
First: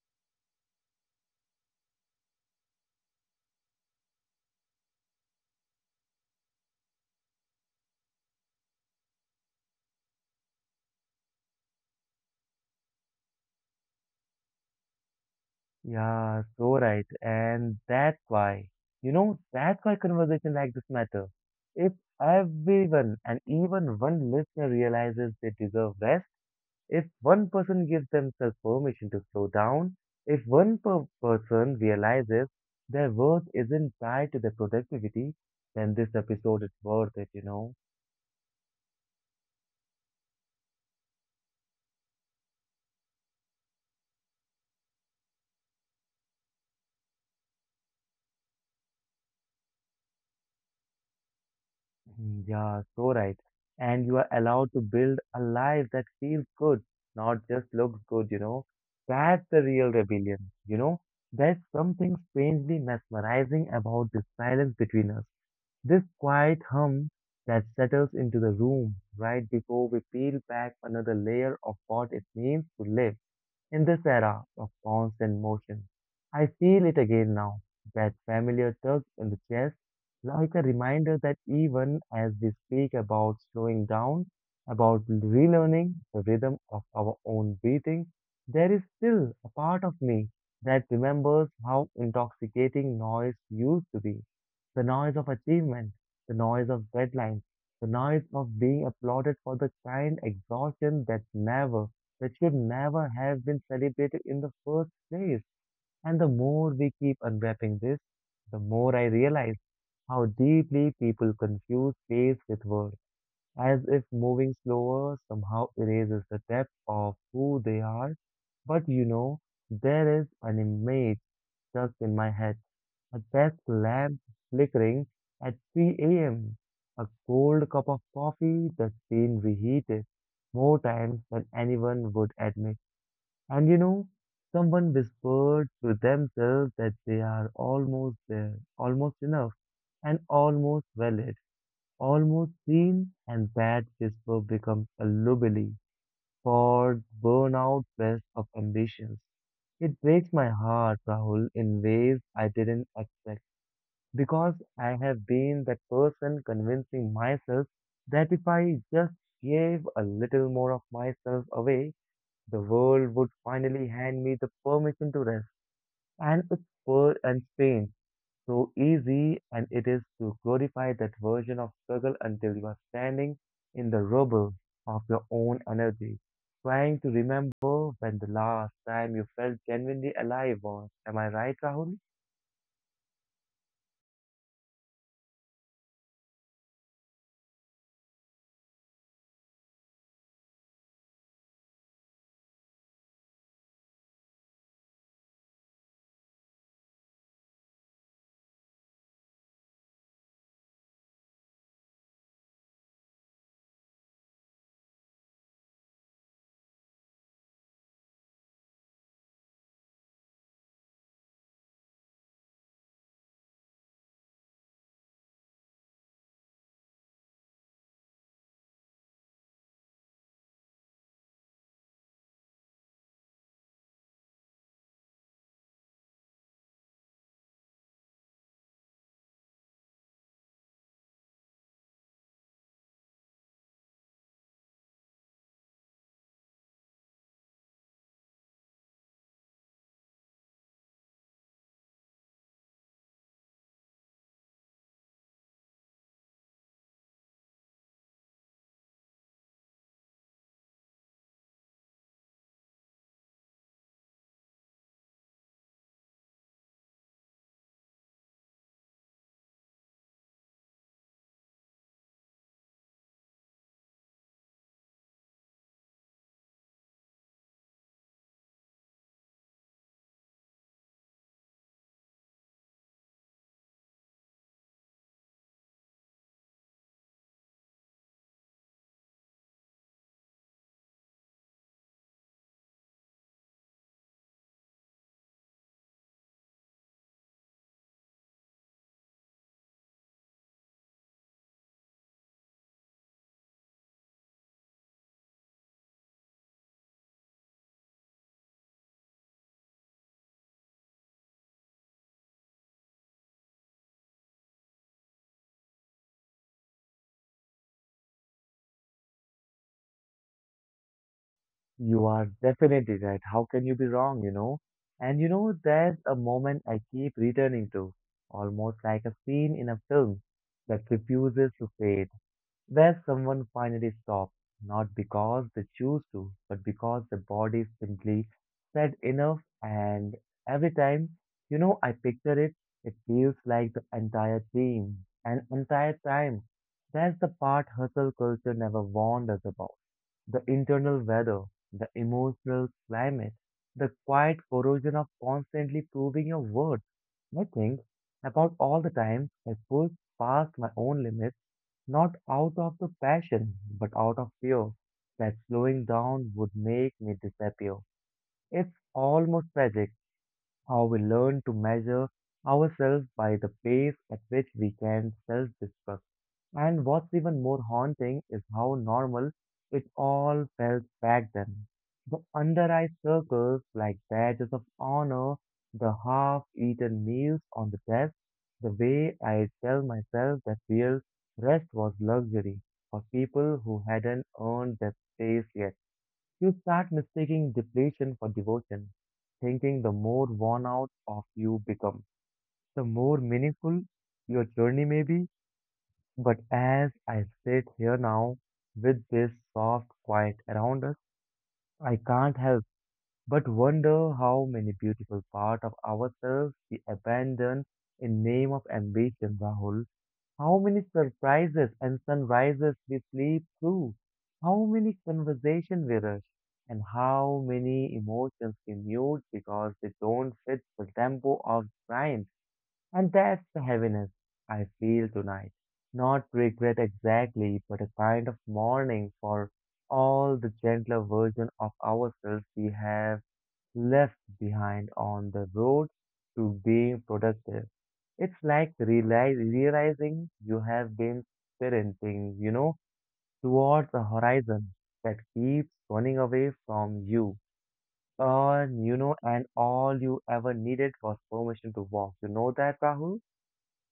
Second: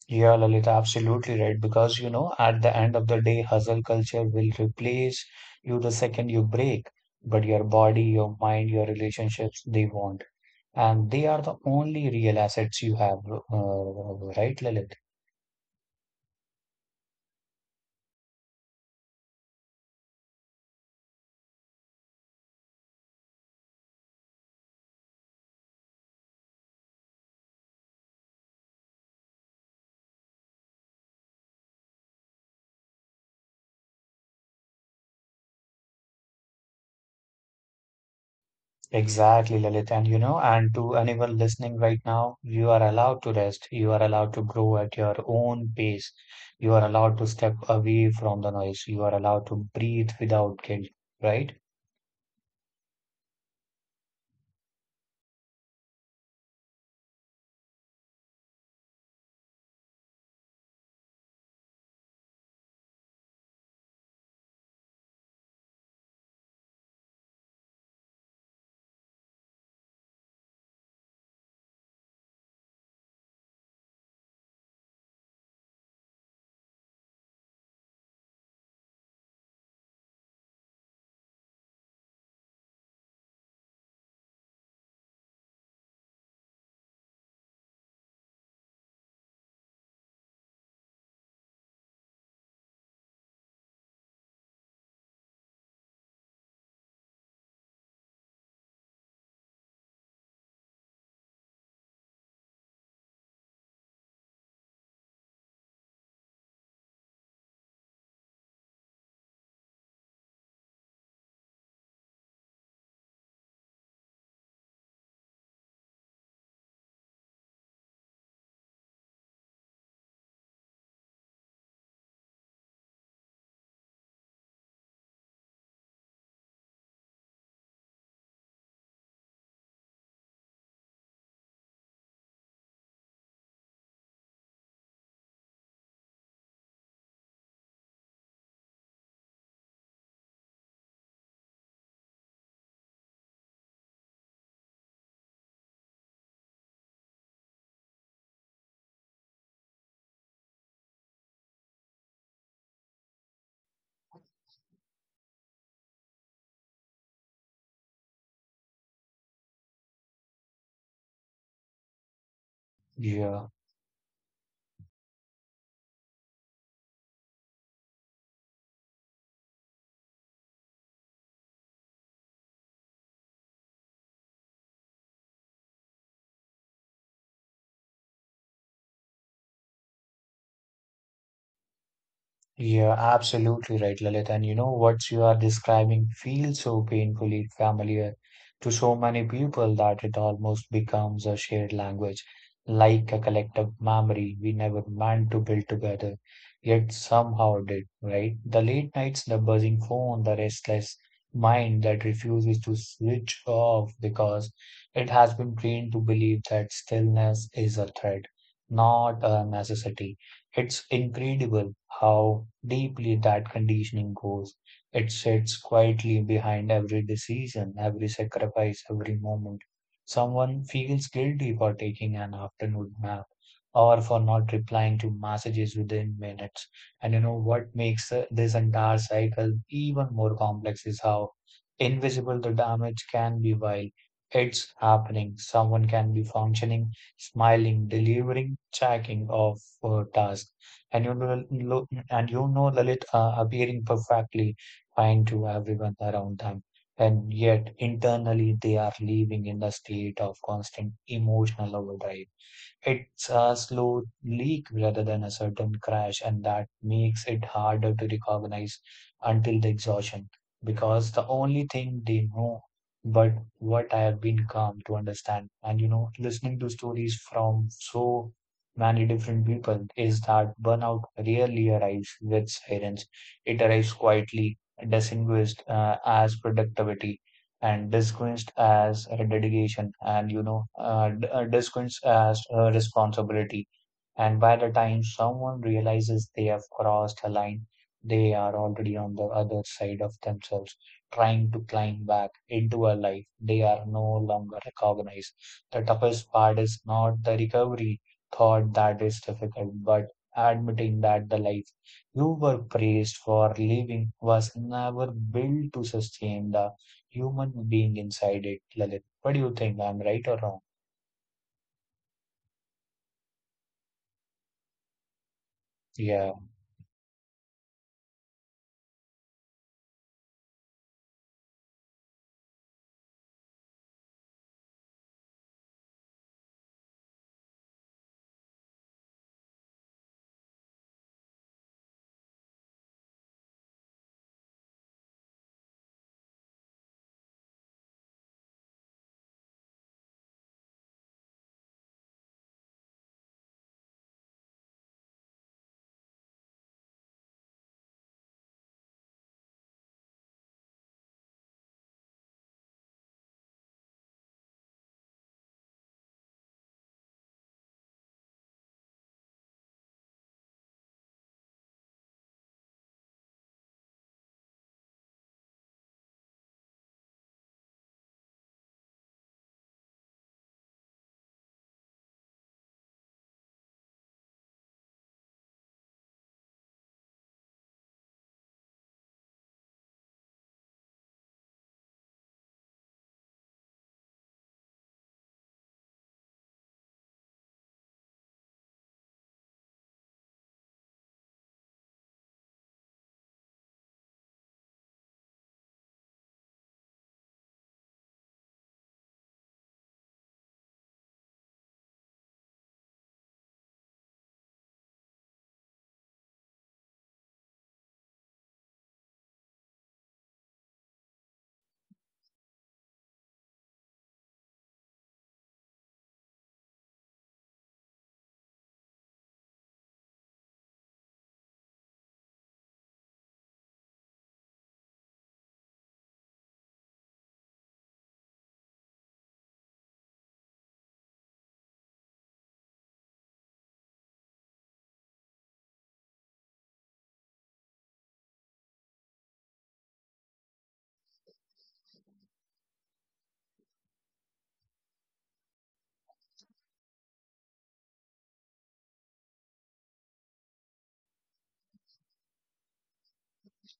B: Yeah, Lalit, absolutely right. Because, you know, at the end of the day, hustle culture will replace you the second you break. But your body, your mind, your relationships, they won't. And they are the only real assets you have, uh, right, Lalit?
A: Yeah, so right. And that's why, you know, that's why conversation like this matter. If everyone and even one listener realizes they deserve rest, if one person gives themselves permission to slow down, if one per person realizes their worth isn't tied to their productivity, then this episode is worth it, you know.
B: Exactly, Lalit. And you know, and to anyone listening right now, you are allowed to rest. You are allowed to grow at your own pace. You are allowed to step away from the noise. You are allowed to breathe without guilt, right?
A: Yeah, so right. And you are allowed to build a life that feels good, not just looks good, you know. That's the real rebellion, you know. There's something strangely mesmerizing about this silence between us, this quiet hum that settles into the room right before we peel back another layer of what it means to live. In this era of constant motion, I feel it again now, that familiar tug in the chest, like a reminder that even as we speak about slowing down, about relearning the rhythm of our own breathing, there is still a part of me that remembers how intoxicating noise used to be. The noise of achievement, the noise of deadlines, the noise of being applauded for the kind exhaustion that never that should never have been celebrated in the first place. And the more we keep unwrapping this, the more I realize how deeply people confuse place with worth, as if moving slower somehow erases the depth of who they are. But you know, there is an image stuck in my head, a desk lamp flickering at three a m, a cold cup of coffee that's been reheated more times than anyone would admit, and you know, someone whispered to themselves that they are almost there, almost enough, and almost valid, almost seen, and that whisper becomes a lullaby for burnout best of ambitions. It breaks my heart, Rahul, in ways I didn't expect because I have been that person convincing myself that if I just gave a little more of myself away, the world would
B: Yeah.
A: finally hand me the permission to rest. And it's poor and pain. So easy and it is to glorify that version of struggle until you are standing in the rubble of your own energy, trying to remember when the last time you felt genuinely alive was. Am I right, Rahul?
B: Yeah, absolutely right, Lalit. And you know what you are describing feels so painfully familiar to so many people that it almost becomes a shared language, like a collective memory we never meant to build together, yet somehow did, right? The late nights, the buzzing phone, the restless mind that refuses to switch off because it has been trained to believe that stillness is a threat, not a necessity. It's incredible how deeply that conditioning goes. It sits quietly behind every decision, every sacrifice, every moment. Someone feels guilty for taking an afternoon nap or for not replying to messages within minutes. And you know what makes uh, this entire cycle even more complex is how invisible the damage can be while it's happening. Someone can be functioning, smiling, delivering, checking off uh, task. And you know, lo- and you know Lalit, uh, appearing perfectly fine to everyone around them. And yet internally they are living in a state of constant emotional overdrive. It's a slow leak rather than a sudden crash, and that makes it harder to recognize until the exhaustion, because the only thing they know but what I have been come to understand. And you know, listening to stories from so many different people is that burnout rarely arrives with sirens. It arrives quietly, disguised uh, as productivity, and disguised as a dedication, and you know uh, d- uh, disguised as a responsibility. And by the time someone realizes they have crossed a line, they are already on the other side of themselves, trying to climb back into a life they are no longer recognized. The toughest part is not the recovery, thought that is difficult, but admitting that the life you were praised for living was never built to sustain the human being inside it, Lalit. What do you think? I'm right or wrong?
A: You are definitely right. How can you be wrong, you know? And you know, there's a
B: Yeah,
A: moment I keep returning to, almost like a scene in a film that refuses to fade, where someone finally stops, not because they choose to, but because the body simply said enough. And every time, you know, I picture it, it feels like the entire team, an entire time. That's the part hustle culture never warned us about. The internal weather, the emotional climate, the quiet corrosion of constantly proving your worth. I think about all the times I pushed past my own limits not out of the passion, but out of fear that slowing down would make me disappear. It's almost tragic how we learn to measure ourselves by the pace at which we can self destruct. And what's even more haunting is how normal it all felt back then. The under-eye circles like badges of honor, the half-eaten meals on the desk, the way I tell myself that real rest was luxury for people who hadn't earned their space yet. You start mistaking depletion for devotion, thinking the more worn out of you become, the more meaningful your journey may be. But as I sit here now, with this soft quiet around us, I can't help but wonder how many beautiful parts of ourselves we abandon in name of ambition, Rahul. How many surprises and sunrises we sleep through. How many conversations we rush. And how many emotions we mute because they don't fit the tempo of time. And that's the heaviness I feel tonight. Not regret exactly, but a kind of mourning for all the gentler version of ourselves we have left behind on the road to being productive. It's like realize, realizing you have been sprinting, you know, towards a horizon that keeps running away from you. Uh, you know, and all you ever needed was permission to walk. You know that, Rahul?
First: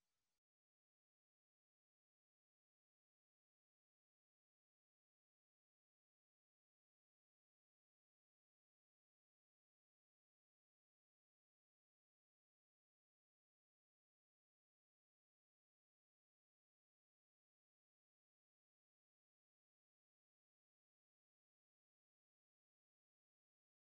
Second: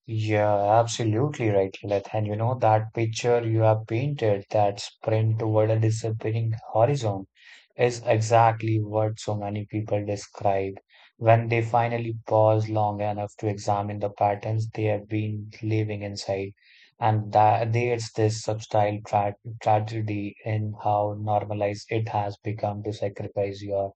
B: yeah, absolutely right, Lalit. And you know, that picture you have painted, that sprint toward a disappearing horizon, is exactly what so many people describe when they finally pause long enough to examine the patterns they have been living inside. And that there's this subtle tra tragedy in how normalized it has become to sacrifice your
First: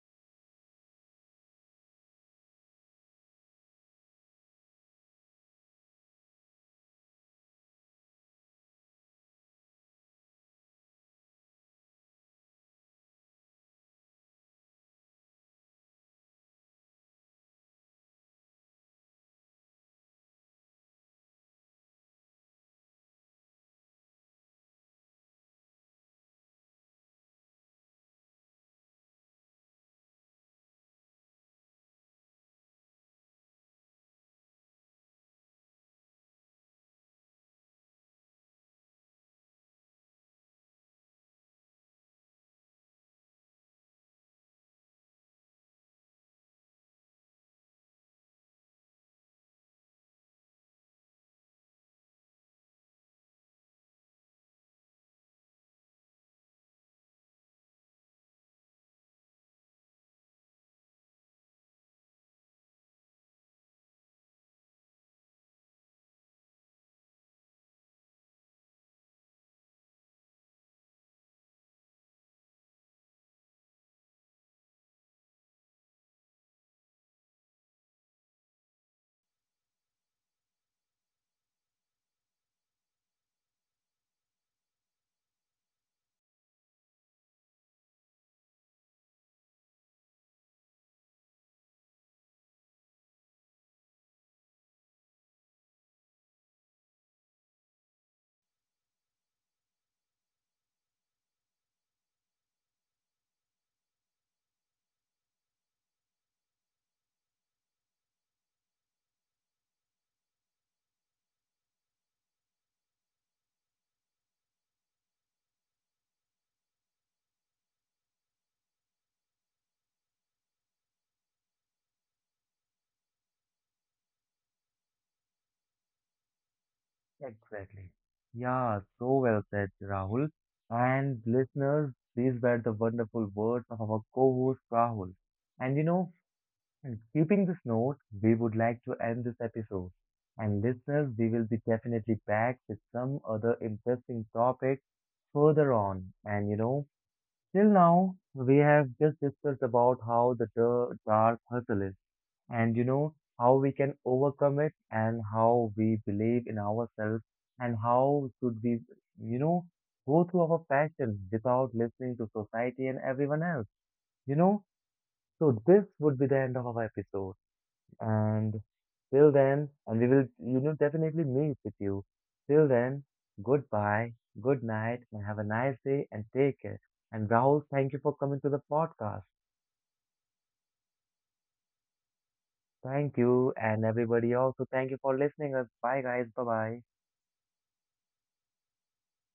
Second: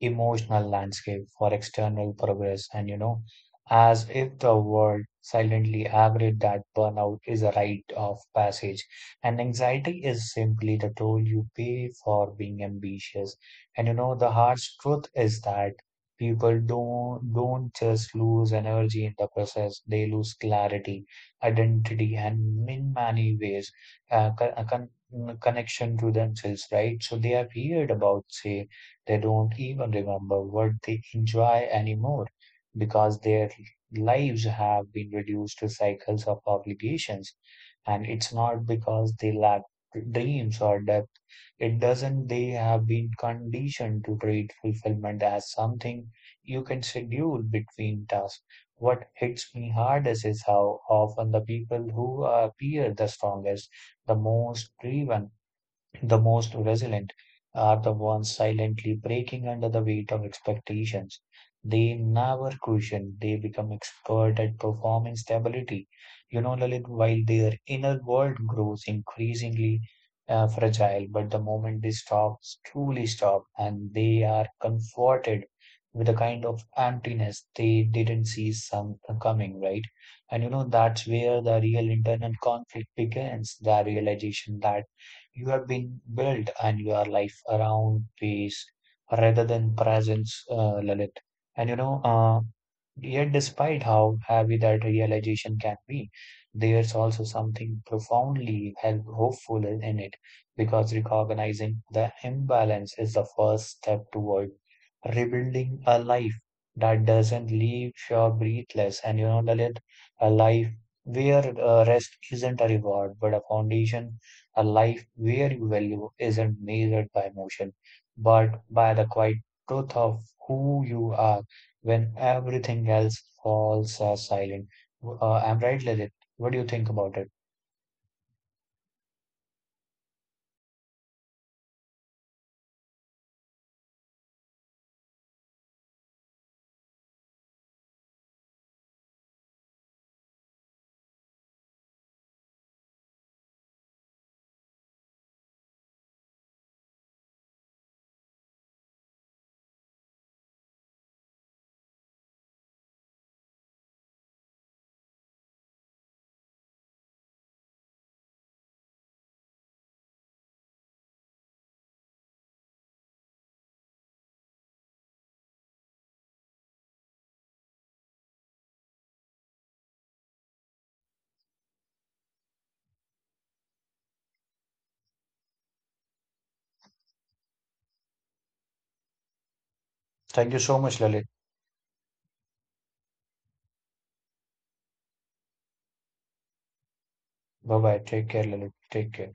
B: emotional landscape for external progress. And, you know, as if the world silently agreed that burnout is a rite of passage, and anxiety is simply the toll you pay for being ambitious. And, you know, the harsh truth is that people don't don't just lose energy in the process. They lose clarity, identity, and in many ways uh, con- con- connection to themselves, right? So they are weird about say they don't even remember what they enjoy anymore, because their lives have been reduced to cycles of obligations. And it's not because they lack dreams or depth. It doesn't, they have been conditioned to treat fulfillment as something you can schedule between tasks. What hits me hardest is how often the people who appear the strongest, the most driven, the most resilient are the ones silently breaking under the weight of expectations. They never question, they become expert at performing stability. You know, Lalit, while their inner world grows increasingly uh, fragile. But the moment they stop, truly stop, and they are comforted with a kind of emptiness they didn't see some coming, right? And you know, that's where the real internal conflict begins, the realization that you have been built and your life around pace rather than presence, uh, Lalit. And you know, uh, Yet, despite how heavy that realization can be, there's also something profoundly help- hopeful in in it, because recognizing the imbalance is the first step toward rebuilding a life that doesn't leave you breathless. And you know, Lalit, a life where uh, rest isn't a reward but a foundation, a life where your value isn't measured by emotion, but by the quiet truth of who you are when everything else falls uh, silent. Uh, I'm right, Lalit. What do you think about it?
A: Exactly. Yeah, so well said, Rahul. And listeners, these were the wonderful words of our co-host Rahul. And you know, keeping this note, we would like to end this episode. And listeners, we will be definitely back with some other interesting topic further on. And you know, till now, we have just discussed about how the dar- dark hustle is, and you know how we can overcome it and how we believe in ourselves and how should we, you know go through our passion without listening to society and everyone else, you know so this would be the end of our episode. And till then, and we will, you know definitely meet with you. Till then, goodbye, good night and have a nice day and take care. And Rahul, thank you for coming to the podcast.
B: Thank you so much, Lalit.
A: Thank you, and everybody also thank you for listening us. Bye guys, bye bye.
B: Bye bye. Take care, Lalit. Take care.